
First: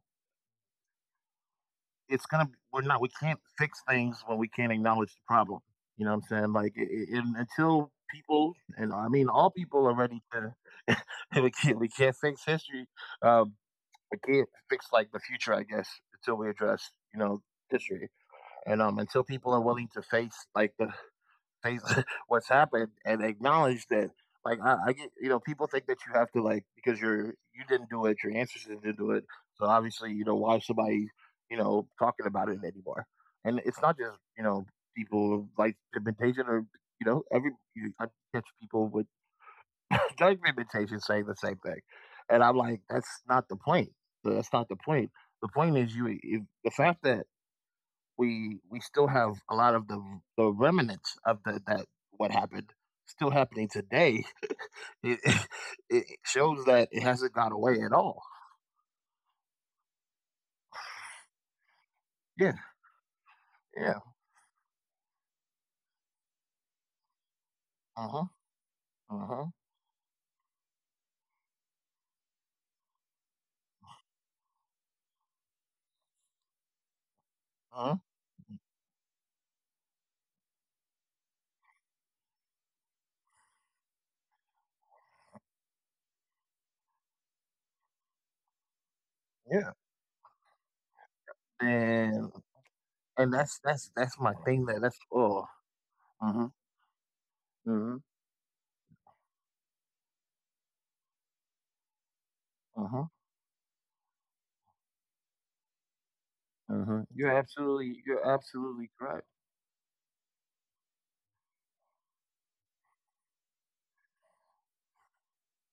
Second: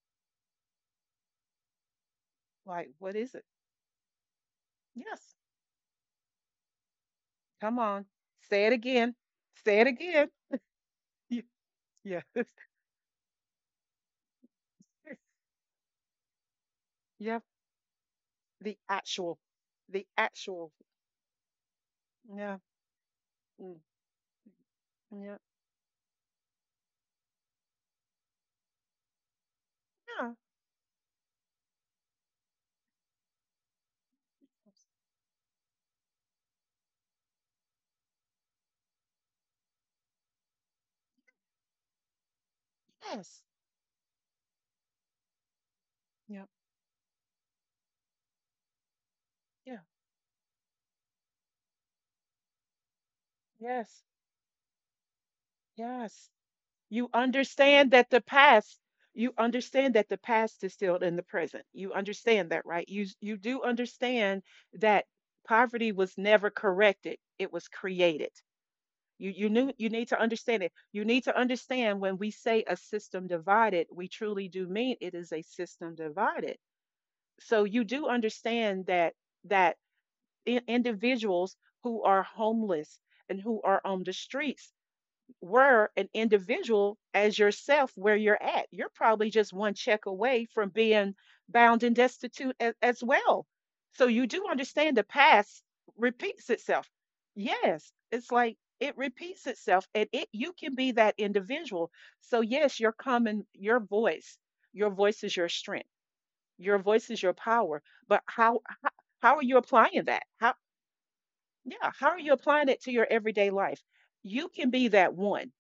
S1: it's gonna we're
S2: like,
S1: not we
S2: what is
S1: can't
S2: it?
S1: fix things when we can't acknowledge the
S2: Yes.
S1: problem. You know what I'm saying? Like, i i- and
S2: Come
S1: until
S2: on.
S1: people,
S2: Say it
S1: and I
S2: again.
S1: mean all
S2: Say it
S1: people, are ready
S2: again.
S1: to
S2: Y-
S1: we can't we can't
S2: Yeah.
S1: fix history. Um, we can't fix like the future, I guess, until we address, you
S2: Yep.
S1: know, history
S2: The
S1: and um until
S2: actual.
S1: people are willing
S2: The
S1: to face
S2: actual.
S1: like the face what's
S2: Yeah.
S1: happened and
S2: Mm,
S1: acknowledge that, like, I, I get, you
S2: yeah.
S1: know, people think that you have to, like, because you're you didn't do it, your ancestors didn't do it, so obviously, you
S2: Yeah.
S1: know, why is somebody, you know, talking about it anymore? And it's not just, you know, people like pigmentation or, you know, every you, I catch people with drug pigmentation saying the same thing, and I'm like, that's
S2: Yes.
S1: not the point, that's not the point, the point is you if,
S2: Yeah.
S1: the fact that we we still have a lot
S2: Yeah.
S1: of the the remnants of the, that, what happened, still happening
S2: Yes.
S1: today. It, it
S2: Yes.
S1: shows that it
S2: You
S1: hasn't gone away at
S2: understand that
S1: all.
S2: the past, you understand that the past is still in the present. You
S1: Yeah,
S2: understand that, right? You you do
S1: yeah,
S2: understand that poverty was never corrected. It was
S1: uh huh,
S2: created.
S1: uh
S2: You
S1: huh,
S2: you knew you need to understand it. You need to understand when we say a system divided, we truly do mean it is a system divided. So
S1: uh
S2: you
S1: huh,
S2: do understand that that i- individuals who are homeless and who are on the streets were an individual as yourself where you're at. You're probably just
S1: yeah,
S2: one check away from being bound and
S1: and
S2: destitute as, as
S1: and
S2: well.
S1: that's that's
S2: So
S1: that's my
S2: you do
S1: thing. That that's
S2: understand the
S1: oh,
S2: past
S1: uh huh,
S2: repeats itself.
S1: uh huh,
S2: Yes, it's like it repeats itself and it, you can be that individual. So
S1: uh
S2: yes, your
S1: huh,
S2: common, your voice, your voice is your strength.
S1: uh
S2: Your
S1: huh.
S2: voice
S1: You're
S2: is your power,
S1: absolutely you're
S2: but how
S1: absolutely
S2: how,
S1: correct.
S2: how are you applying that? How, yeah, how are you applying it to your everyday life? You can be that one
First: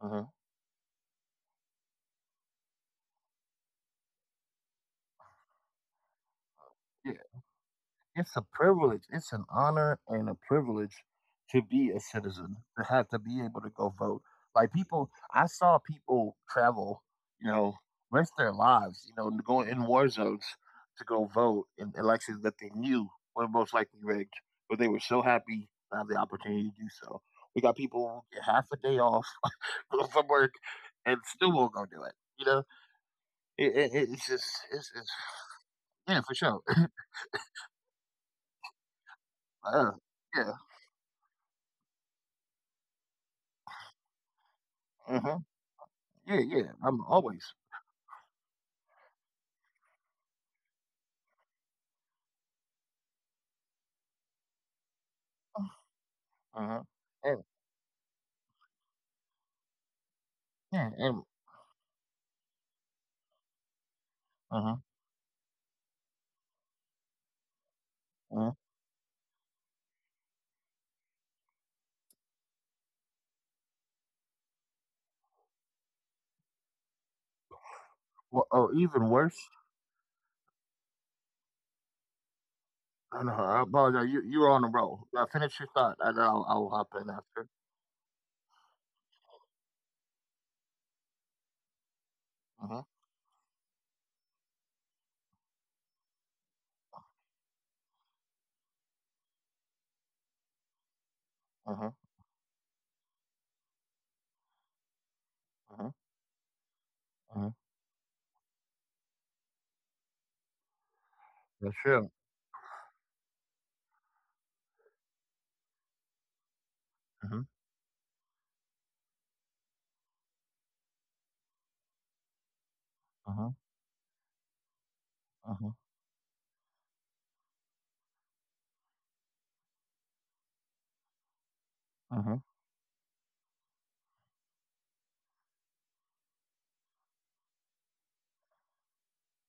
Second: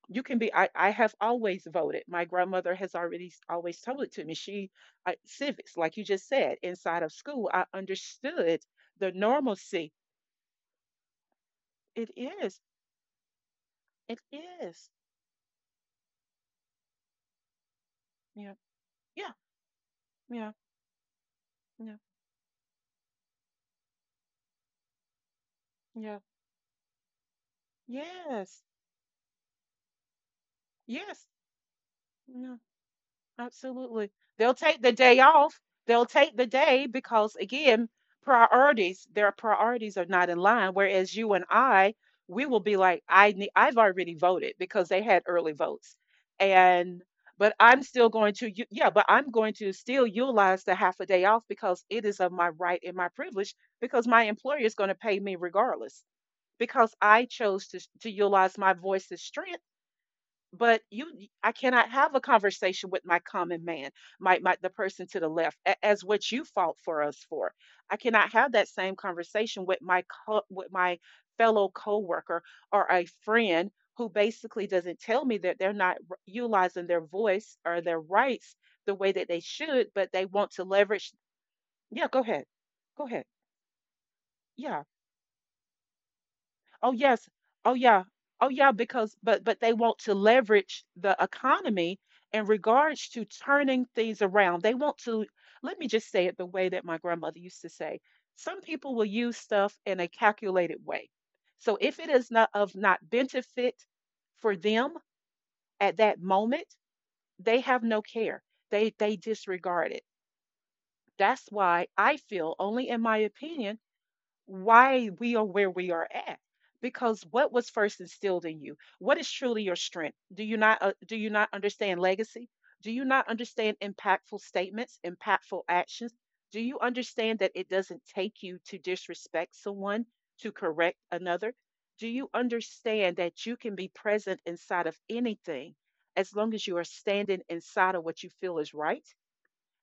S1: Uh
S2: you
S1: huh.
S2: can be I, I have always voted. My grandmother has already always told it to me, she I, civics like you just said inside
S1: Yeah.
S2: of school, I
S1: It's a
S2: understood
S1: privilege,
S2: the
S1: it's an
S2: normalcy,
S1: honor and a privilege to be a
S2: it
S1: citizen,
S2: is,
S1: to have to be able to go
S2: it
S1: vote. Like,
S2: is.
S1: people I saw people travel, you know, risk their
S2: Yeah,
S1: lives, you know,
S2: yeah,
S1: to go in war zones
S2: yeah,
S1: to go vote in
S2: yeah,
S1: elections that they knew were most likely rigged, but they were so happy to have the
S2: yeah,
S1: opportunity to do so. We got people who get
S2: yes,
S1: half a day off from work and
S2: yes.
S1: still won't go do it. You
S2: No.
S1: know, it, it,
S2: Absolutely.
S1: it's just,
S2: They'll take
S1: it's,
S2: the
S1: it's
S2: day off. They'll
S1: yeah, for
S2: take the
S1: sure.
S2: day because, again, priorities, their
S1: Uh,
S2: priorities are not in
S1: yeah.
S2: line. Whereas you and I, we will be like, I need, I've already voted because they had
S1: Mhm.
S2: early votes.
S1: Yeah, yeah,
S2: And,
S1: I'm
S2: but
S1: always.
S2: I'm still going to, u- yeah, but I'm going to still utilize the half a day off because it is of my right and my privilege, because my employer is going to pay me regardless,
S1: Uh-huh.
S2: because I
S1: And
S2: chose to, to utilize my voice's strength. But
S1: yeah,
S2: you,
S1: and
S2: I cannot have a conversation with my common man, my, my the
S1: uh-huh.
S2: person to the left a- as what you fought for us for. I cannot have
S1: Uh-huh.
S2: that same conversation with my co- with my fellow coworker or a friend who basically doesn't tell me that they're not r- utilizing their voice or their rights
S1: Well, or
S2: the way
S1: even
S2: that they
S1: worse.
S2: should, but they want to leverage, yeah, go ahead, go ahead,
S1: I know. I apologize. You you're on
S2: yeah.
S1: the roll. Now finish your thought, and I'll I'll
S2: Oh
S1: hop in
S2: yes.
S1: after.
S2: Oh yeah. Oh yeah, because but but they want to leverage the economy in
S1: Uh-huh.
S2: regards to turning things around. They want to, let me just say it the way that my grandmother used to say. Some people will use stuff in a calculated way. So if it
S1: Uh-huh.
S2: is not of not benefit for them at
S1: Uh-huh.
S2: that moment, they
S1: Uh-huh.
S2: have no care. They they disregard it. That's why
S1: That's
S2: I
S1: true.
S2: feel, only in my opinion, why we are where we are at, because what was
S1: Uh-huh.
S2: first instilled in you, what is truly your strength? Do you not uh, do you not understand legacy? Do you not understand
S1: Uh-huh.
S2: impactful statements, impactful
S1: Uh-huh.
S2: actions? Do you understand that it doesn't take you to disrespect someone to correct another? Do you
S1: Uh-huh.
S2: understand that you can be present inside of anything as long as you are standing inside of what you feel is right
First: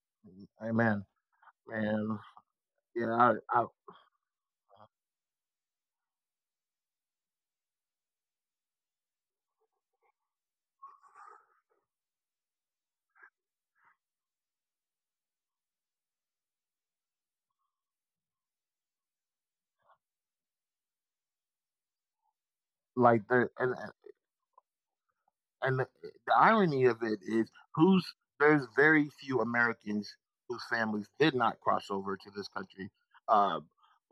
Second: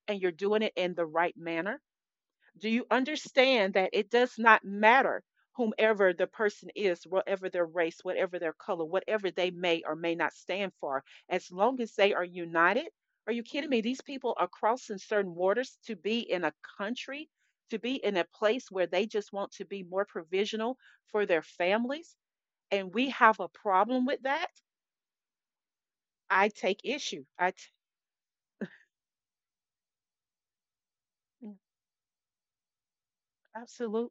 S2: and you're doing it in
S1: Amen.
S2: the right manner?
S1: Man.
S2: Do you
S1: Yeah. I I
S2: understand that it does not matter whomever the person is, whatever their race, whatever their color, whatever they may or may not stand for, as long as they are united? Are you kidding me? These people are crossing certain waters to be in a country, to be in a place where they just want to be more provisional for their families. And we
S1: like
S2: have a
S1: the And
S2: problem with that.
S1: And the, the
S2: I take
S1: irony of it
S2: issue.
S1: is,
S2: I t-
S1: who's there's very few Americans whose families did
S2: Mm,
S1: not cross over to this country uh,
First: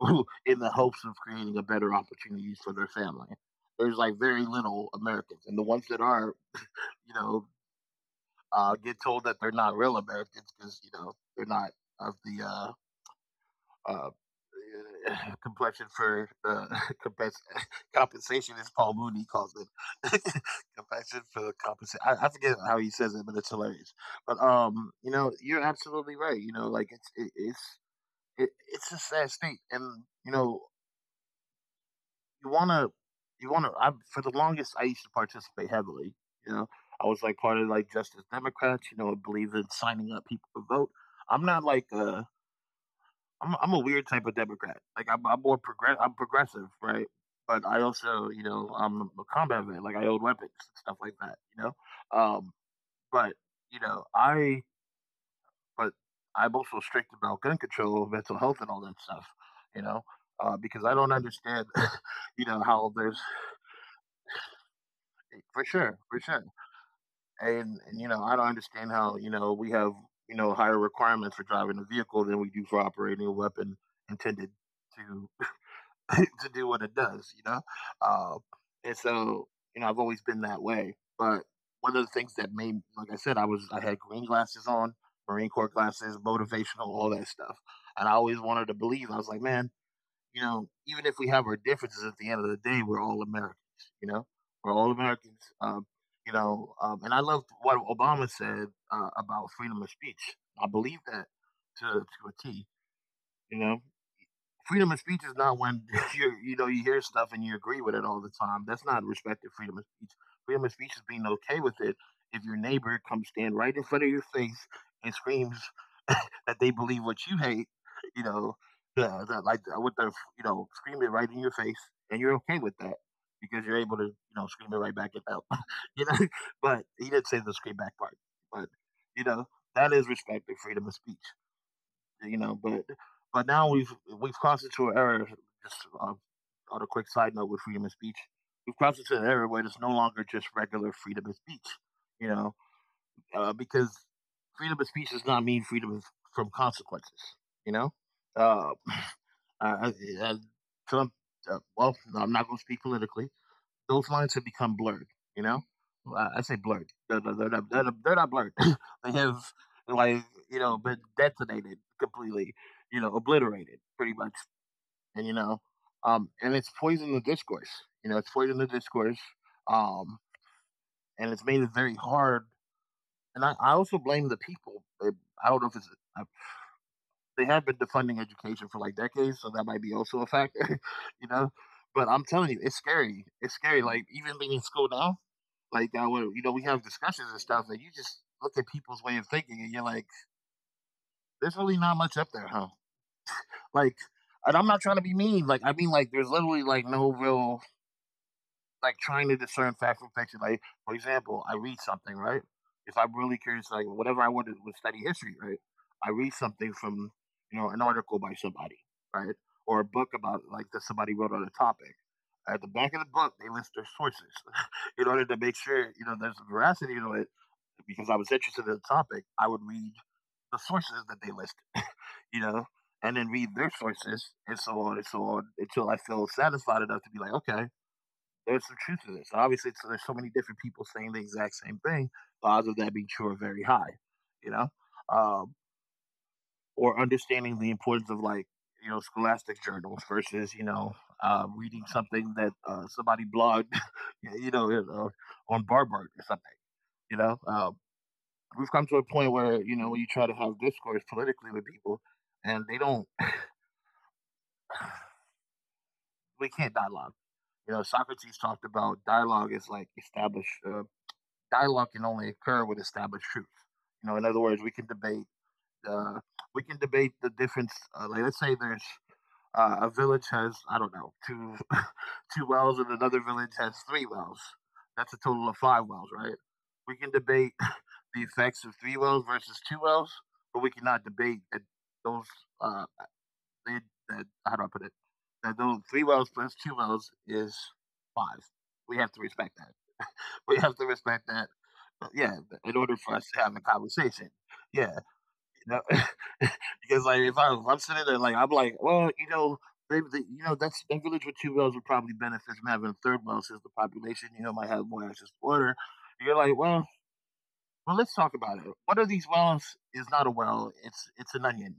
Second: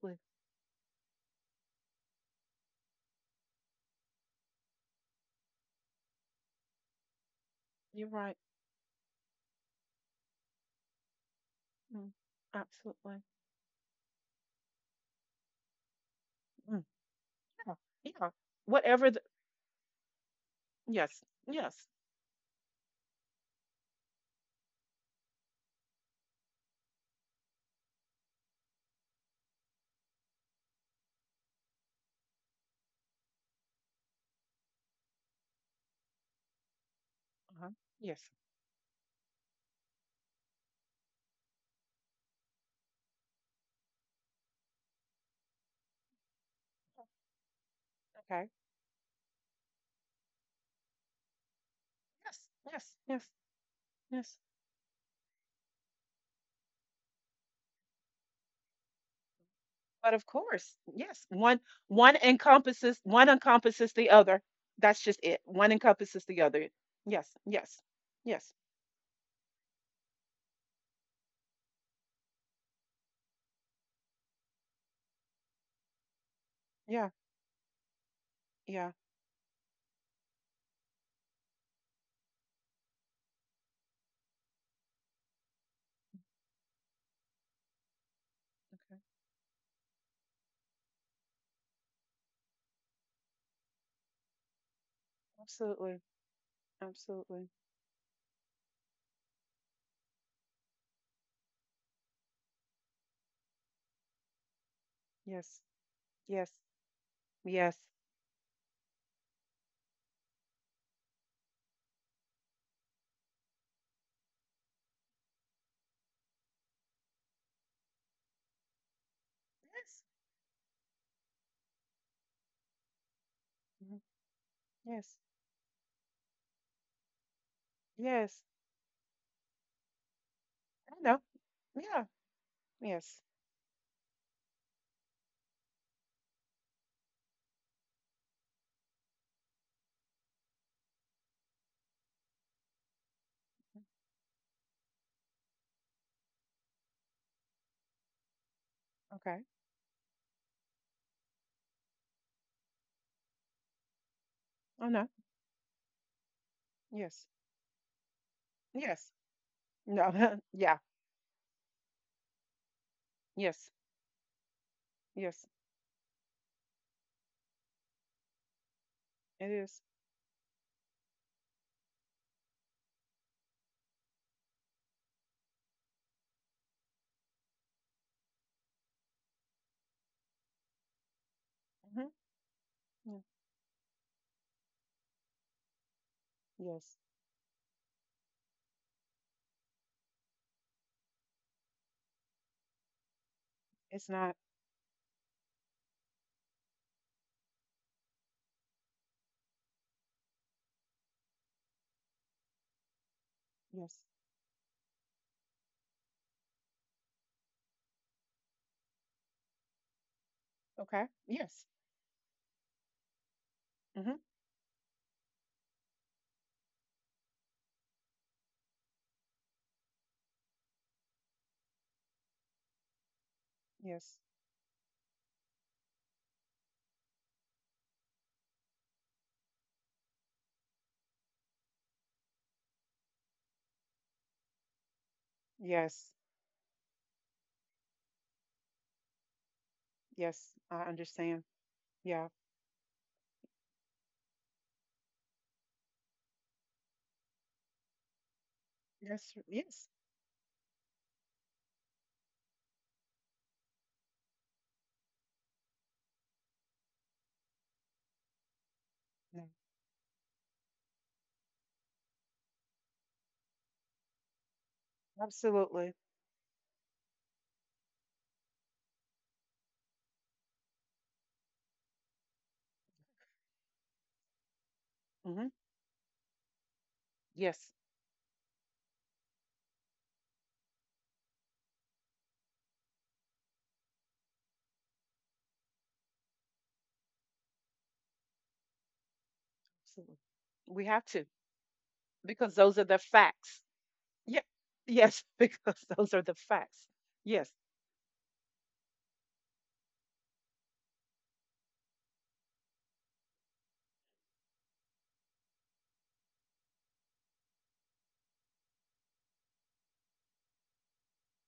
S1: in the hopes of creating a better opportunities for their family. There's like very little Americans, and the ones that are, you know,
S2: You're right.
S1: uh, get told that they're not real Americans because you know they're not
S2: Mm,
S1: of the uh,
S2: absolutely.
S1: uh, eh, complexion for uh,
S2: Mm,
S1: compens-
S2: yeah. Yeah,
S1: compensation is Paul
S2: whatever th-
S1: Mooney calls it compensation
S2: Yes.
S1: for
S2: Yes.
S1: compensation. I forget how he says it, but it's hilarious. But um, you know, you're absolutely right. You know, like it's it, it's it, it's a sad state, and you know, you wanna you wanna. I for the longest, I used to participate heavily. You know, I was like part of
S2: Uh-huh.
S1: like Justice
S2: Yes.
S1: Democrats. You know, I believe in signing up people to vote. I'm not like uh I'm I'm a weird type of Democrat. Like I'm I'm more progress I'm progressive, right? But I also, you
S2: Okay.
S1: know, I'm a combat vet. Like I own weapons and stuff like that, you know. Um,
S2: Yes. Yes.
S1: but
S2: Yes.
S1: you know,
S2: Yes.
S1: I but I'm also strict about gun control, mental health, and all that stuff, you know,
S2: But of
S1: uh, because
S2: course,
S1: I don't
S2: yes.
S1: understand,
S2: One, one
S1: you know, how
S2: encompasses
S1: there's
S2: one encompasses the other. That's just it.
S1: for
S2: One
S1: sure, for sure,
S2: encompasses the other. Yes.
S1: and and you
S2: Yes.
S1: know, I don't
S2: Yes.
S1: understand how you know we have you know higher requirements for driving a vehicle than we do for operating a weapon intended to to do what it does,
S2: Yeah.
S1: you know? Um, and
S2: Yeah.
S1: so, you know, I've always been that way. But one of the things that made, like I said, I was, I had green glasses on, Marine Corps glasses, motivational, all that stuff. And I always wanted to believe. I was
S2: Okay.
S1: like, man, you know, even if we have our differences, at the end of the day, we're all Americans, you know? We're all Americans. Um,
S2: Absolutely.
S1: you know, um, and I loved what
S2: Absolutely.
S1: Obama said uh, about freedom of speech. I believe that to, to a T, you know? Freedom of speech is not when
S2: Yes.
S1: you you know
S2: Yes.
S1: you hear stuff and you agree with
S2: Yes.
S1: it all the time. That's not respecting freedom of speech. Freedom of speech is being okay with it if your neighbor comes stand right in front of your face and screams that they believe what you hate. You know, the, the, like uh, with the
S2: Yes.
S1: you know scream it right in your face, and you're okay with that because you're able to
S2: Mhm.
S1: you know scream it right back
S2: Yes.
S1: at them. you know, but he didn't say the scream back part,
S2: Yes.
S1: but you know that is respecting freedom of
S2: I know.
S1: speech
S2: Yeah.
S1: you know. But
S2: Yes.
S1: but now we've we've crossed into an era. Just uh, on a quick side note with freedom of speech, we've crossed into an era where it's no longer just regular freedom of speech, you know, uh, because freedom of speech does not mean freedom of, from consequences, you know. Uh,
S2: Okay.
S1: I, I, I, Trump. Uh, well, I'm not going to speak politically; those lines have become blurred.
S2: I know.
S1: You know, Well, I, I say blurred. They're, they're,
S2: Yes.
S1: not, they're, not, they're not blurred. They
S2: Yes.
S1: have like
S2: No.
S1: you know
S2: Yeah.
S1: been detonated completely. You know, obliterated
S2: Yes.
S1: pretty much. And you
S2: Yes.
S1: know, um, and it's poisoned the discourse. You know, it's poisoned the discourse.
S2: It is.
S1: Um, and it's made it very hard. And I, I also blame the people. I I don't know if it's uh, they have been defunding education for like decades, so that might be also a factor. you know, but
S2: Mhm.
S1: I'm telling you, it's scary.
S2: Yeah.
S1: It's scary. Like, even being in school now, like that, where you know we have
S2: Yes.
S1: discussions and stuff, and you just look at people's way of thinking and you're like, there's really not much up there, huh? like
S2: It's not.
S1: and I'm not trying to be mean. Like, I mean, like, there's literally like no real, like, trying to discern fact from fiction. Like, for example, I read something, right? If I'm really curious, like, whatever, I
S2: Yes.
S1: wanted to study history, right? I read something from you know an article by somebody, right? Or a book about, like, that somebody wrote
S2: Okay.
S1: on a topic.
S2: Yes.
S1: At the back of the book they list their sources.
S2: Mm-hmm.
S1: In order to make sure you know there's veracity to it, because I was interested in the topic, I would read the sources that they listed, you know, and then read their sources,
S2: Yes.
S1: and so on and so on, until I feel satisfied enough to be like, okay, there's some truth to this. Obviously, so there's so many different people saying the exact same thing. The odds of that being true are very high, you know, um,
S2: Yes.
S1: or understanding the importance of, like, you know, scholastic journals versus, you
S2: Yes.
S1: know,
S2: I
S1: uh,
S2: understand.
S1: reading something that
S2: Yeah.
S1: uh, somebody blogged, you know, uh, on Barbart or something, you know. Um, we've come to a point where,
S2: Yes.
S1: you know when you
S2: Yes.
S1: try to have discourse politically with people, and they don't, we can't dialogue. You know, Socrates talked about dialogue is
S2: No.
S1: like established. Uh, dialogue can only occur with established truth. You know, in other words, we can debate. Uh,
S2: Absolutely.
S1: we can debate the difference. Uh, like, let's say there's uh, a village has, I don't know, two two wells, and another village has three wells. That's a total of
S2: Mm-hmm.
S1: five wells, right? We can debate
S2: Yes.
S1: the effects of three wells versus two wells, but we cannot debate those, uh, they, that how do I put it? That those three rows plus two rows is five. We have to respect that.
S2: Absolutely.
S1: We have to
S2: We
S1: respect
S2: have
S1: that.
S2: to,
S1: But, yeah, in
S2: because
S1: order
S2: those are
S1: for us
S2: the
S1: to have a
S2: facts.
S1: conversation.
S2: Yeah.
S1: Yeah,
S2: Yes.
S1: you know,
S2: Because those are the
S1: because,
S2: facts.
S1: like, if I, I'm
S2: Yes.
S1: sitting there, like I'm like, well, you know, they, they, you know, that's, that village with two wells would probably benefit from having a third well, since the population, you know, might have more access to water. And you're like, well, well, let's talk about it. One of these wells is not a well; it's it's an onion.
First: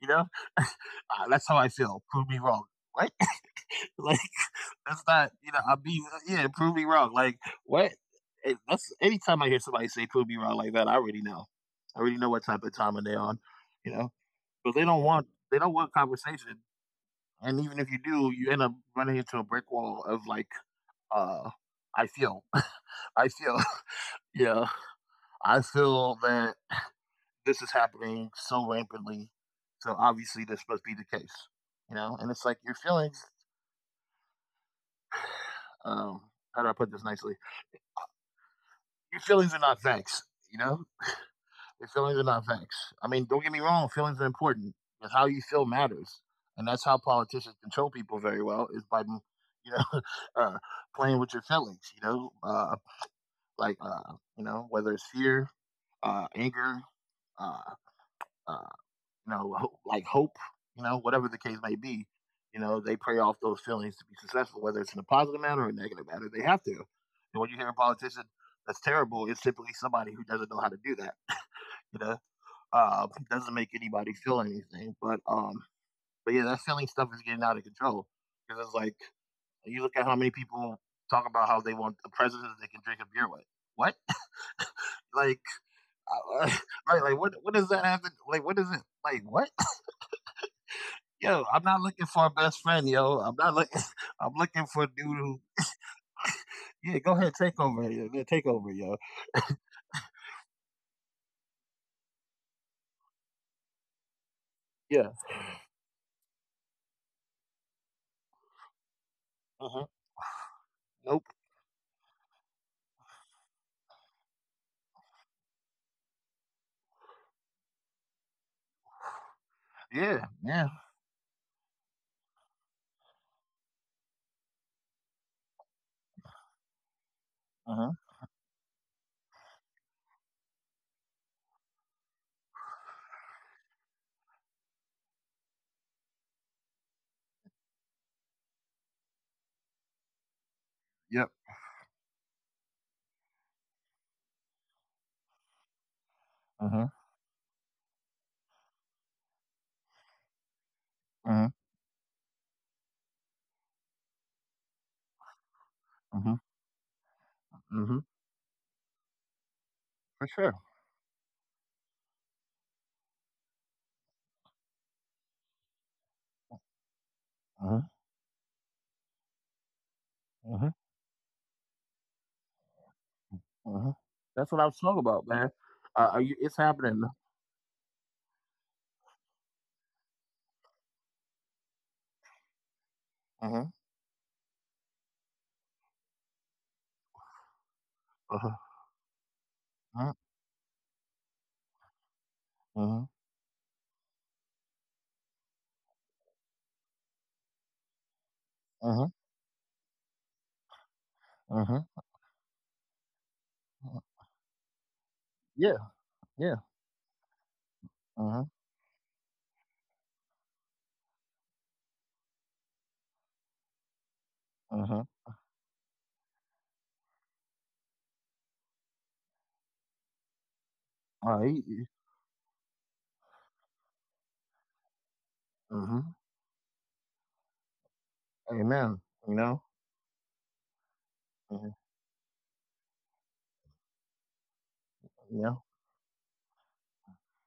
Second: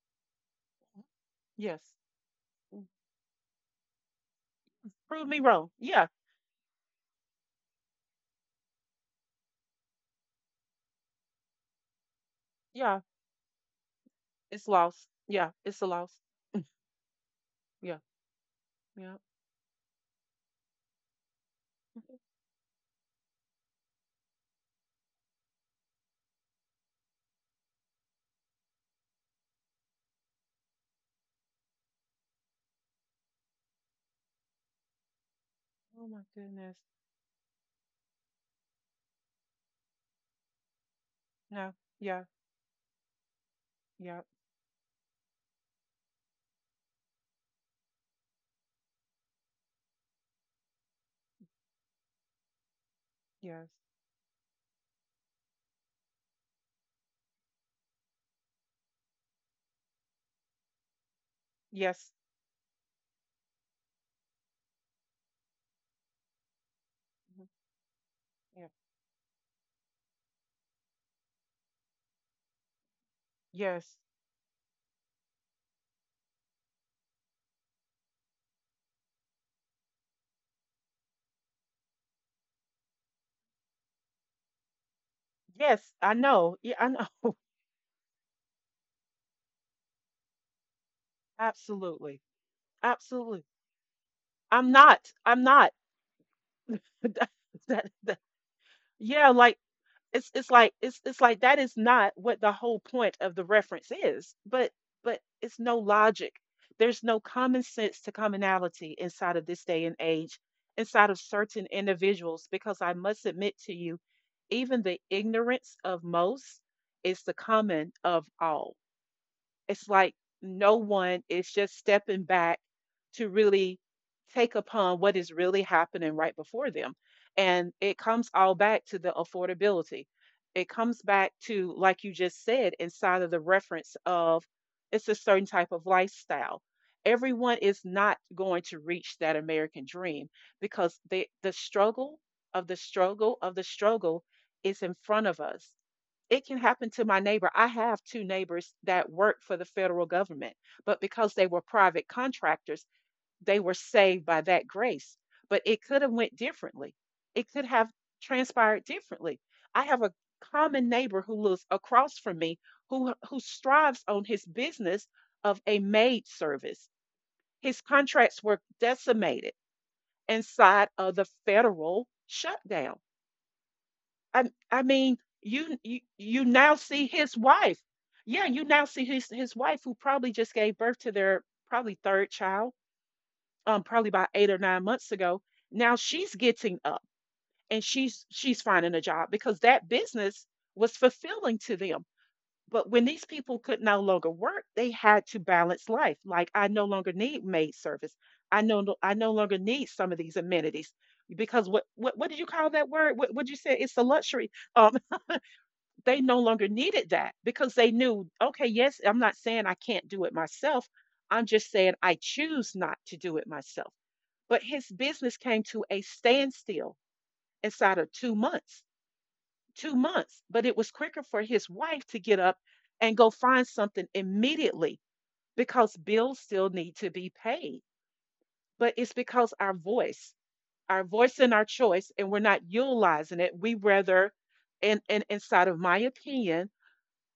S1: You know, uh, that's how I
S2: Yes.
S1: feel. Prove me wrong. What? Like, that's
S2: Prove
S1: not,
S2: me
S1: you know
S2: wrong.
S1: I'll be,
S2: Yeah.
S1: yeah, prove me wrong. Like, what? It, that's anytime I hear somebody say prove me wrong like that, I already know. I already know what type of time
S2: Yeah.
S1: they're on. You know,
S2: It's
S1: but they don't
S2: loss.
S1: want
S2: Yeah.
S1: they don't
S2: It's a
S1: want
S2: loss.
S1: conversation. And even if you
S2: Yeah.
S1: do, you end up running
S2: Yeah.
S1: into a brick wall of, like, uh, I
S2: Mhm.
S1: feel, I feel, yeah, I feel that this is happening so rampantly. So obviously this must be the case, you know. And it's like your feelings.
S2: Oh
S1: Um,
S2: my
S1: how do I
S2: goodness.
S1: put this nicely? Your feelings are not facts. You know,
S2: No.
S1: your feelings are
S2: Yeah.
S1: not facts. I mean, don't get me wrong, feelings are
S2: Yeah.
S1: important, but how you feel matters, and that's how politicians control people very well, is by you know uh, playing with your feelings. You know, uh,
S2: Yes.
S1: like, uh, you know whether it's fear, uh, anger, uh, uh, you know, ho- like, hope. You know, whatever the case may be.
S2: Yes.
S1: You know, they prey off those feelings to be successful, whether it's in a positive manner or a negative manner. They have to.
S2: Mhm.
S1: And when you hear a politician
S2: Yeah.
S1: that's terrible, it's typically somebody who doesn't know how to do that. you know. uh, it doesn't make
S2: Yes.
S1: anybody feel anything, but um, but yeah, that feeling stuff is getting out of control, because it's like, you look at how many people talk about how they want a president they can drink a beer with. What? Like,
S2: Yes, I
S1: uh,
S2: know. Yeah, I
S1: right? Like, what?
S2: know.
S1: What does that have to? Like, what is it? Like, what? Yo, I'm not looking
S2: Absolutely.
S1: for a best friend, yo. I'm
S2: Absolutely.
S1: not looking. I'm looking
S2: I'm
S1: for a dude
S2: not.
S1: who.
S2: I'm not.
S1: Yeah, go ahead,
S2: That,
S1: take over.
S2: that,
S1: Yeah,
S2: that-
S1: take over, yo.
S2: yeah, like it's it's like, it's it's like that is not what the whole point of the reference is. But
S1: Yeah.
S2: but it's no logic. There's no common sense to commonality inside of this
S1: Uh-huh.
S2: day and age, inside
S1: Nope.
S2: of certain individuals, because I must admit to you, even the ignorance of most is the common of all. It's like
S1: Yeah. Yeah.
S2: no one is just stepping back to really take upon what is really happening right before them.
S1: Uh
S2: And
S1: huh.
S2: it comes all back to the affordability. It comes back to, like you just said, inside of the reference of, it's a certain type of lifestyle. Everyone is not going to reach that American dream because
S1: Yep.
S2: the the struggle of the struggle of the struggle is in front of us. It
S1: Uh
S2: can
S1: huh.
S2: happen to my neighbor. I have two neighbors that work for the federal government, but
S1: Uh huh.
S2: because they were private contractors, they were saved by that grace. But it
S1: Uh
S2: could have
S1: huh.
S2: went differently. It
S1: Uh
S2: could
S1: huh.
S2: have transpired differently. I have
S1: For
S2: a
S1: sure.
S2: common neighbor who lives across from me who who strives on his business of a maid service.
S1: Uh huh.
S2: His contracts were decimated
S1: Uh huh.
S2: inside of the federal shutdown.
S1: Uh huh. That's what I
S2: I
S1: was talking
S2: I
S1: about,
S2: mean,
S1: man.
S2: you
S1: Uh,
S2: you
S1: are you, it's
S2: you now
S1: happening.
S2: see his wife. Yeah, you now see his his wife who probably just gave birth to their probably third child,
S1: Uh huh.
S2: um, probably about eight or nine months ago. Now she's getting up and she's
S1: uh
S2: she's finding a job because that
S1: Uh-huh.
S2: business was fulfilling to them.
S1: Uh
S2: But
S1: huh.
S2: when these people could no longer work, they had to balance life. Like I no longer need maid service. I no no, I no longer need some of these amenities
S1: Uh huh.
S2: because what what what did you call that word? What would you
S1: Uh
S2: say?
S1: huh.
S2: It's a luxury. Um,
S1: Yeah.
S2: they no
S1: Yeah.
S2: longer needed that because they
S1: Uh
S2: knew, okay, yes, I'm not saying I can't do it myself. I'm just saying I choose not to do it myself. But his
S1: huh.
S2: business came to a standstill inside of two months, two months. But it was quicker
S1: Uh,
S2: for
S1: he,
S2: his
S1: he-
S2: wife to get up and go find something immediately
S1: huh.
S2: because bills still need to be paid.
S1: Amen.
S2: But it's
S1: You know.
S2: because our voice, our voice
S1: Uh
S2: and
S1: huh.
S2: our choice, and we're not utilizing it. We rather, and, and
S1: Yeah.
S2: inside of my opinion,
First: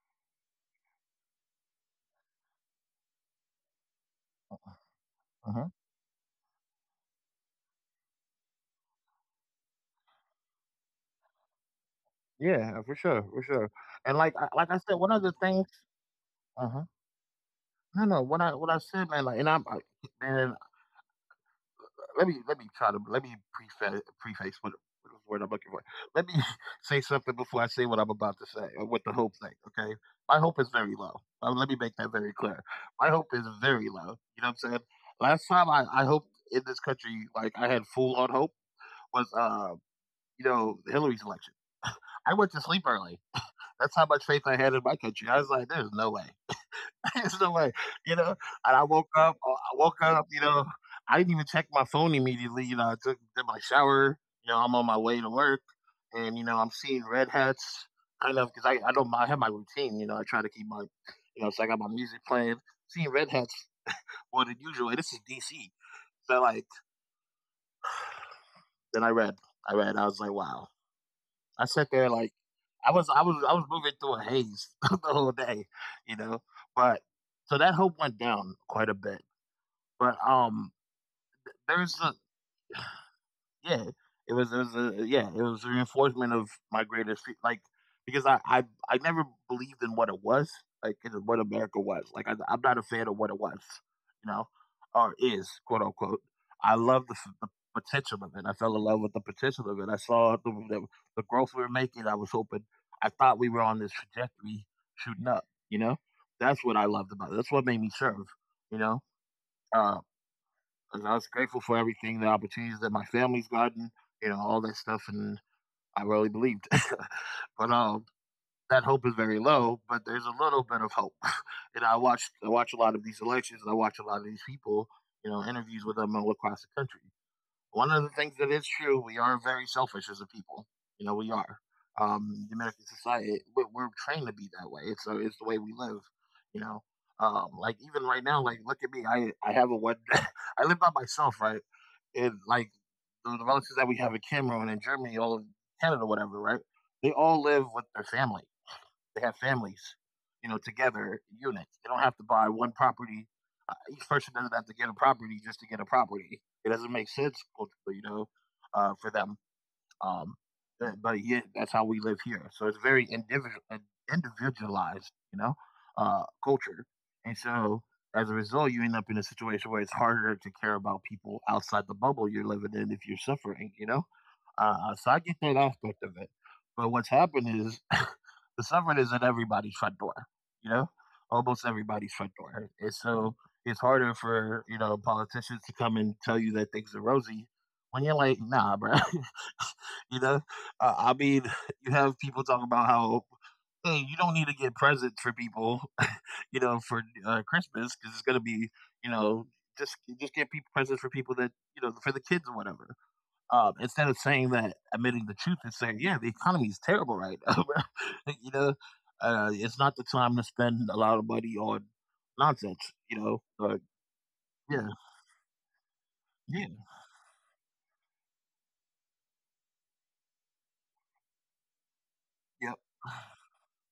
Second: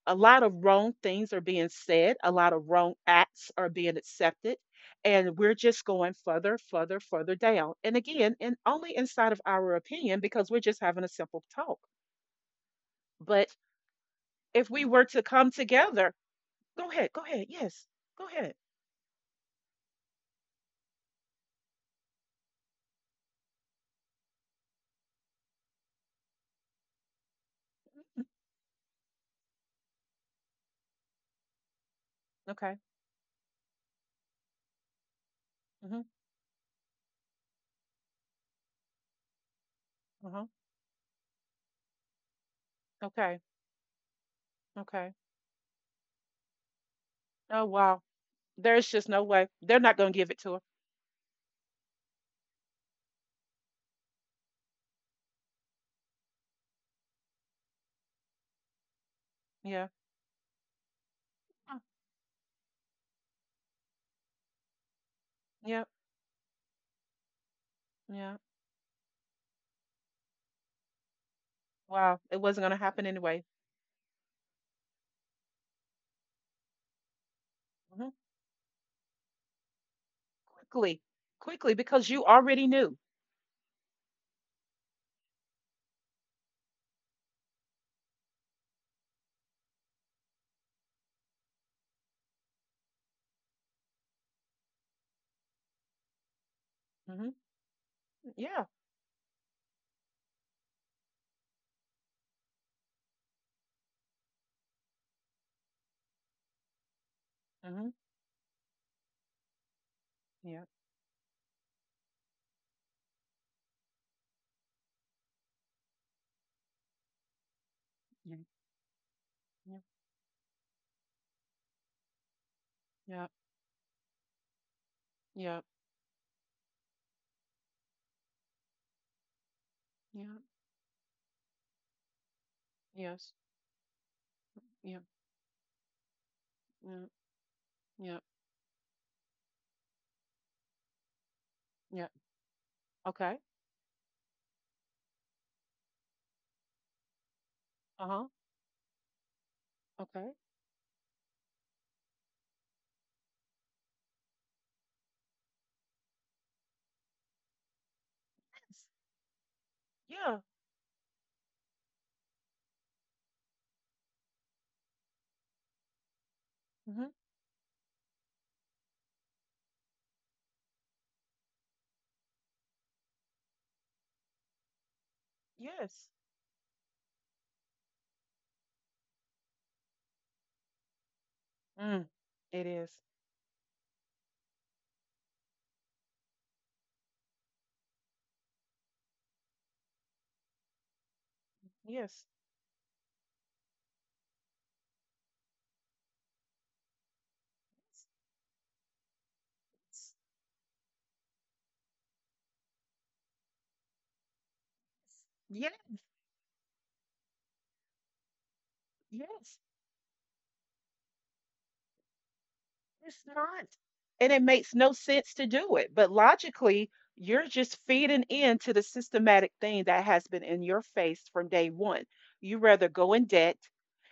S2: a lot of wrong things are being said, a lot of wrong acts are being accepted, and
S1: Uh
S2: we're
S1: huh.
S2: just going further, further, further down. And again, and only inside of our opinion because we're just having a simple talk.
S1: Yeah, for sure, for
S2: But
S1: sure. And like, I-
S2: if
S1: like I
S2: we
S1: said,
S2: were
S1: one
S2: to
S1: of the
S2: come
S1: things.
S2: together,
S1: Uh
S2: go
S1: huh.
S2: ahead, go ahead, yes, go
S1: No, no.
S2: ahead.
S1: What I, what I said, man. Like, and I'm, I, man. let me let me try to let me preface preface what what word I'm looking for. Let me say something before I say what I'm
S2: Mm.
S1: about to say or what the hope thing. Okay, my hope is very low. Uh, let me make that very clear.
S2: Okay.
S1: My hope is very low. You know what I'm saying? Last time I
S2: Hmm.
S1: I hoped in this country, like I had full on hope, was uh
S2: Uh-huh.
S1: you know Hillary's election. I went to sleep early.
S2: Okay.
S1: That's how much faith I had in my
S2: Okay.
S1: country. I was like, there's no way. There's
S2: Oh,
S1: no way,
S2: wow.
S1: you know?
S2: There's
S1: And I
S2: just no
S1: woke
S2: way.
S1: up, uh,
S2: They're
S1: I
S2: not gonna
S1: woke
S2: give it
S1: up,
S2: to
S1: you
S2: her.
S1: know, I didn't even check my phone immediately. You know, I took did my shower. You know, I'm on my way to work, and you know, I'm seeing red hats, kind of, because I I don't I have my
S2: Yeah.
S1: routine. You know, I try to keep my, you know, so I
S2: Huh.
S1: got my music playing. Seeing red hats more than usual. And this is D C,
S2: Yeah.
S1: so like,
S2: Yeah.
S1: then I read, I read, I was like, wow. I sat there
S2: Wow. It
S1: like,
S2: wasn't gonna
S1: I
S2: happen
S1: was I
S2: anyway.
S1: was I was moving through a haze the whole day, you know. But so that hope
S2: Hmm.
S1: went down quite a bit. But um,
S2: Quickly. Quickly
S1: There's
S2: because
S1: a,
S2: you already knew.
S1: yeah. It was it was a, yeah. It was a reinforcement of my greatest fe- like because I I I never believed in what it was like, in what America was like. I, I'm not a fan of what it was, you know or is, quote unquote. I love the,
S2: Mhm.
S1: f- the potential of it. I
S2: Yeah.
S1: fell in love with the potential of it. I saw the, the the growth we were making. I was hoping. I thought we were on this trajectory shooting up. You know, that's what I loved about it. That's what made
S2: Mhm.
S1: me serve. You know. uh
S2: Yeah.
S1: and I was grateful for everything, the opportunities that my family's gotten, you know, all that stuff, and I really believed. but um,
S2: Yeah.
S1: that hope is very low. But there's a little bit of hope. and I watched, I watch a lot of
S2: Yeah.
S1: these
S2: Yeah.
S1: elections, and I watch a lot of these people, you know,
S2: Yeah.
S1: interviews with them all across the country. One of the things that is true, we are very selfish as a
S2: Yeah.
S1: people. You know, we are. Um, the American
S2: Yes.
S1: society, we're, we're trained to be that way.
S2: Yeah.
S1: It's uh, it's the way we live. You know,
S2: Yeah.
S1: um, like even
S2: Yeah.
S1: right now, like look at me. I I have a one. I live by myself, right?
S2: Yeah.
S1: And like the,
S2: Okay.
S1: the relatives that we have in Cameroon and Germany, all of Canada, whatever, right? They all live with their
S2: Uh-huh.
S1: family. They have families,
S2: Okay.
S1: you know, together unit. They don't have to buy one property. Uh, each person doesn't have to get a property just to get a property. It doesn't make sense, culturally, you know,
S2: Yes.
S1: uh, for them. Um,
S2: Yeah.
S1: but, but yet that's how we live here. So it's very individual, individualized, you know, uh, culture.
S2: Mhm.
S1: And so as a result, you end up in a situation where it's harder to care about people outside the bubble you're living in if you're suffering, you know? Uh, so I get that
S2: Yes.
S1: aspect of it. But what's happened is the suffering is at everybody's front door, you know, almost
S2: Mm.
S1: everybody's front
S2: It is.
S1: door. And so it's harder for, you know, politicians to come and tell you that things are rosy when you're like, nah, bro. You know? Uh, I mean, you
S2: Yes.
S1: have people talking about how, hey, you don't need to get presents for people, you know, for uh, Christmas, because it's gonna be, you know, just just get people presents for people that you know, for the kids or whatever. Um, instead of saying that, admitting the
S2: Yeah.
S1: truth and saying, yeah, the economy is terrible right now, bro. You know,
S2: Yes.
S1: uh, it's not the time to spend a lot of money on nonsense.
S2: It's
S1: You know.
S2: not.
S1: Uh,
S2: And it makes no
S1: yeah,
S2: sense to do it. But
S1: yeah,
S2: logically, you're just feeding into the systematic thing that has been in your face from day one. You rather
S1: yep.
S2: go in debt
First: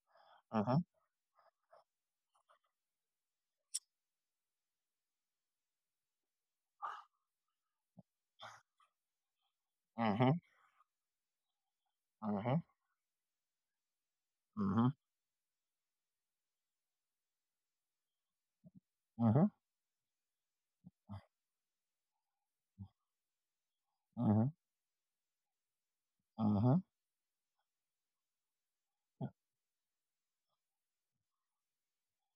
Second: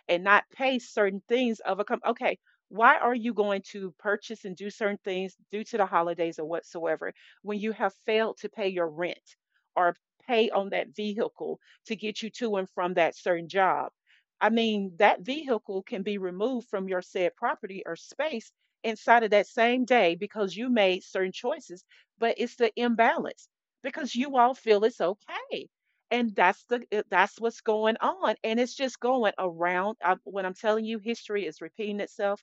S2: and not
S1: Uh
S2: pay
S1: huh.
S2: certain things of a com- okay. Why are you going to purchase and do certain things due to the holidays or whatsoever when you have failed to pay your rent or
S1: Uh huh.
S2: pay on that vehicle to get you
S1: Uh
S2: to
S1: huh.
S2: and from that certain job? I
S1: Uh huh.
S2: mean, that vehicle can be removed from your said property or space inside of that
S1: Uh
S2: same day because you made certain choices, but it's the imbalance because you
S1: huh.
S2: all feel it's okay. And that's
S1: Uh huh.
S2: the uh, that's what's going on. And it's just going around. I, when I'm telling you history is repeating itself,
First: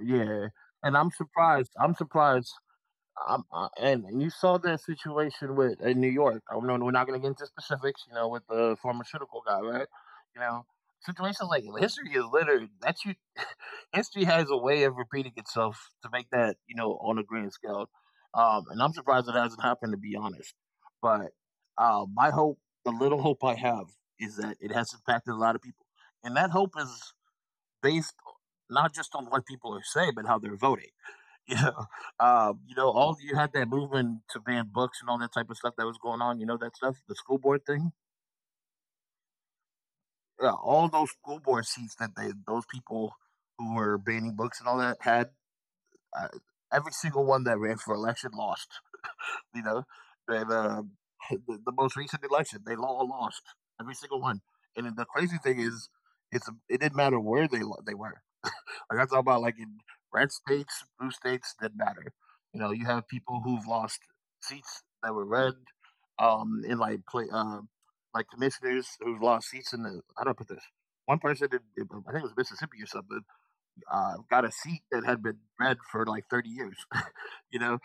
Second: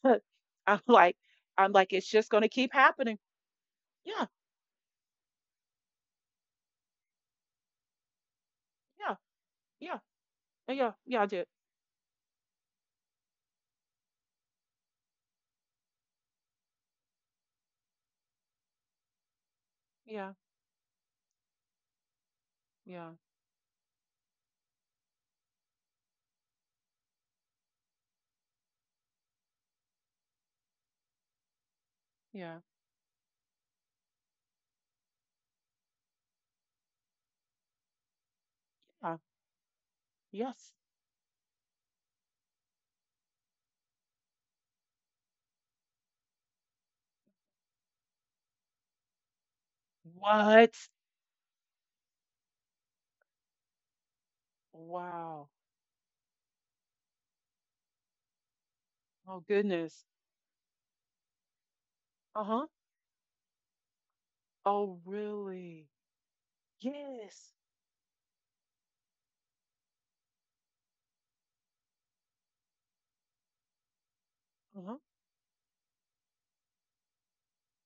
S1: Yeah,
S2: I'm
S1: and I'm
S2: like, I'm
S1: surprised
S2: like,
S1: I'm
S2: it's just gonna
S1: surprised,
S2: keep happening.
S1: um, uh, and you
S2: Yeah,
S1: saw that situation with in New York, I gonna get into specifics, you know, with the
S2: yeah,
S1: pharmaceutical guy, right?
S2: yeah,
S1: You know,
S2: uh, yeah, yeah, I
S1: situations like
S2: did.
S1: history is littered that you history has a way of repeating itself to make that, you know, on a grand scale. Um, and I'm surprised it hasn't happened, to be
S2: Yeah,
S1: honest, but, uh, my hope, the little
S2: yeah,
S1: hope I have, is that it has impacted a lot of people, and that hope is based not just on what people are saying, but how they're voting. Yeah.
S2: yeah,
S1: Um, you know, all you had that movement to ban books and all that type of stuff that was going on. You know that stuff, the school board thing.
S2: yeah.
S1: Yeah, all
S2: Yes.
S1: those school board seats that they, those people who were banning books and all that had, uh, every single one that ran for election lost. You know, and uh,
S2: What?
S1: the, the most recent election, they all lost, every single one. And then the crazy thing
S2: Wow.
S1: is, it's it didn't matter where they lo- they were. Like I talk about like
S2: Oh,
S1: in
S2: goodness.
S1: red states, blue states, didn't matter. You know,
S2: Uh-huh.
S1: you have people who've lost seats that
S2: Oh,
S1: were red,
S2: really?
S1: um, in like play,
S2: Yes.
S1: um, like commissioners who've lost seats in the. How do I put this? One person, in, in- I think it was Mississippi or something, uh, got a seat
S2: Uh-huh.
S1: that had been red for like thirty years. you know,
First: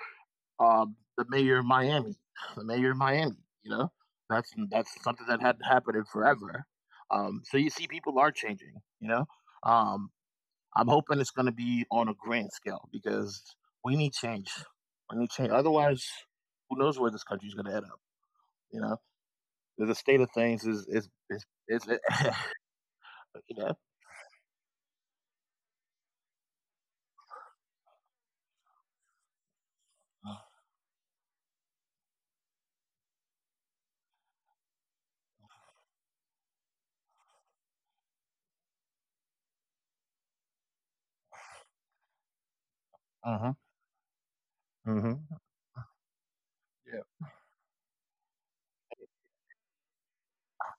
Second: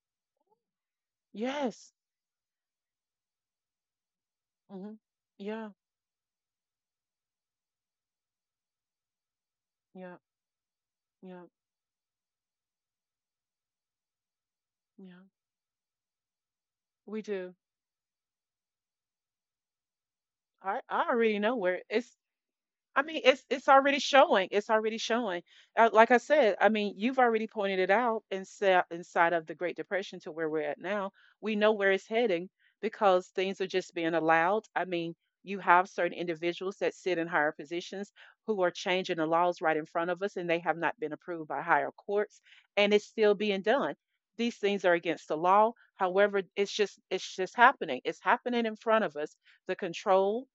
S1: um, The mayor of
S2: Yes.
S1: Miami, the mayor of Miami. You know, that's that's
S2: Hmm.
S1: something that hadn't
S2: Yeah,
S1: happened in forever. Um, so you see, people are changing. You know, um,
S2: yeah,
S1: I'm hoping it's going to
S2: yeah,
S1: be on a grand scale, because we need change. We need
S2: yeah.
S1: change. Otherwise, who knows where this
S2: We
S1: country is going to
S2: do.
S1: end up? You know, the state of things is
S2: I
S1: is
S2: I
S1: is
S2: already know
S1: is, is
S2: where it's I mean,
S1: you
S2: it's
S1: know.
S2: it's already showing. It's already showing. Uh, like I said, I mean, you've already pointed it out inside inside of the Great Depression to where we're at now. We know where it's heading because things are just being allowed. I mean, you have certain individuals that sit in higher positions who are changing the laws right in front of us, and they have not been approved by higher courts, and it's
S1: Uh huh.
S2: still being done. These
S1: Uh
S2: things
S1: huh.
S2: are against the law. However, it's
S1: Yeah.
S2: just it's just happening. It's happening in front of us. The control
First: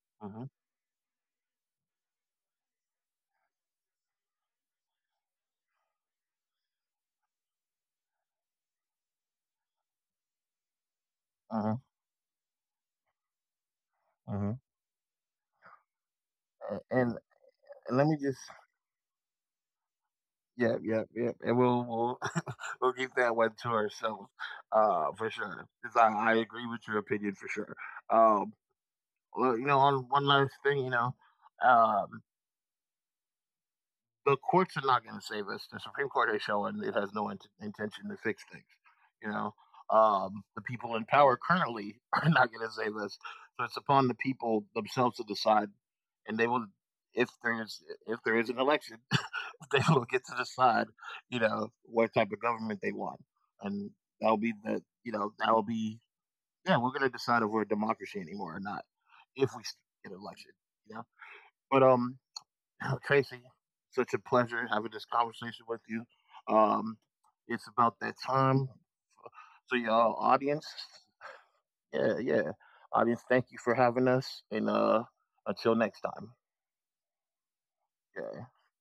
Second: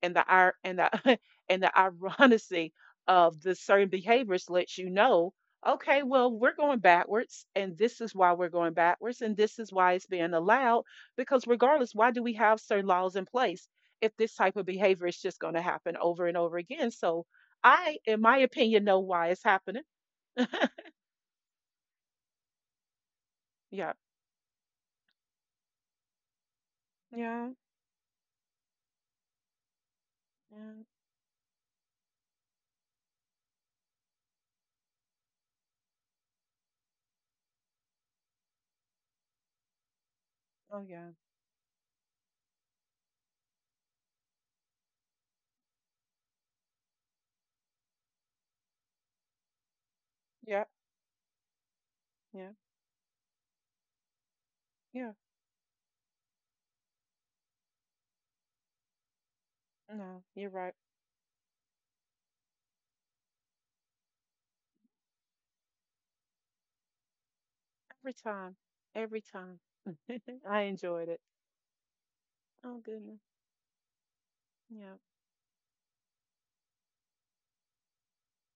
S2: and the
S1: Uh huh.
S2: ir- and the and the irony of the certain behaviors lets you know, okay, well we're going backwards, and this is why we're going backwards, and this is why it's being allowed. Because
S1: Uh huh.
S2: regardless, why do we have certain laws in place if this
S1: Uh huh.
S2: type of behavior is just going to happen over and over again?
S1: And,
S2: So I,
S1: and let me
S2: in my
S1: just.
S2: opinion, know why it's happening.
S1: Yeah, yeah, yeah, and we'll we'll we'll keep that one to
S2: Yeah.
S1: ourselves, uh, for sure. 'Cause I, I agree with your opinion for
S2: Yeah.
S1: sure. Um, well, you know, on one last thing,
S2: Yeah.
S1: you know, um, the courts are not going to save us. The Supreme Court is showing it has no int- intention to fix things. You know, um, the
S2: Oh,
S1: people in
S2: yeah.
S1: power currently are not going to save us. So it's upon the people themselves to decide, and they will. If there is if there is an election, they will get to
S2: Yeah.
S1: decide. You know what type of
S2: Yeah.
S1: government they want, and that'll be the, you
S2: Yeah.
S1: know, that'll be, yeah, we're going to decide if we're a democracy anymore or not, if we get an
S2: No,
S1: election.
S2: you're right.
S1: You know, but um Tracy, such a pleasure having this conversation with you. Um, it's about that
S2: Every time.
S1: time.
S2: Every time.
S1: So, y'all,
S2: I
S1: audience,
S2: enjoyed it.
S1: yeah, yeah,
S2: Oh,
S1: audience,
S2: goodness.
S1: thank you for having us, and uh,
S2: Yeah.
S1: until next time, yeah.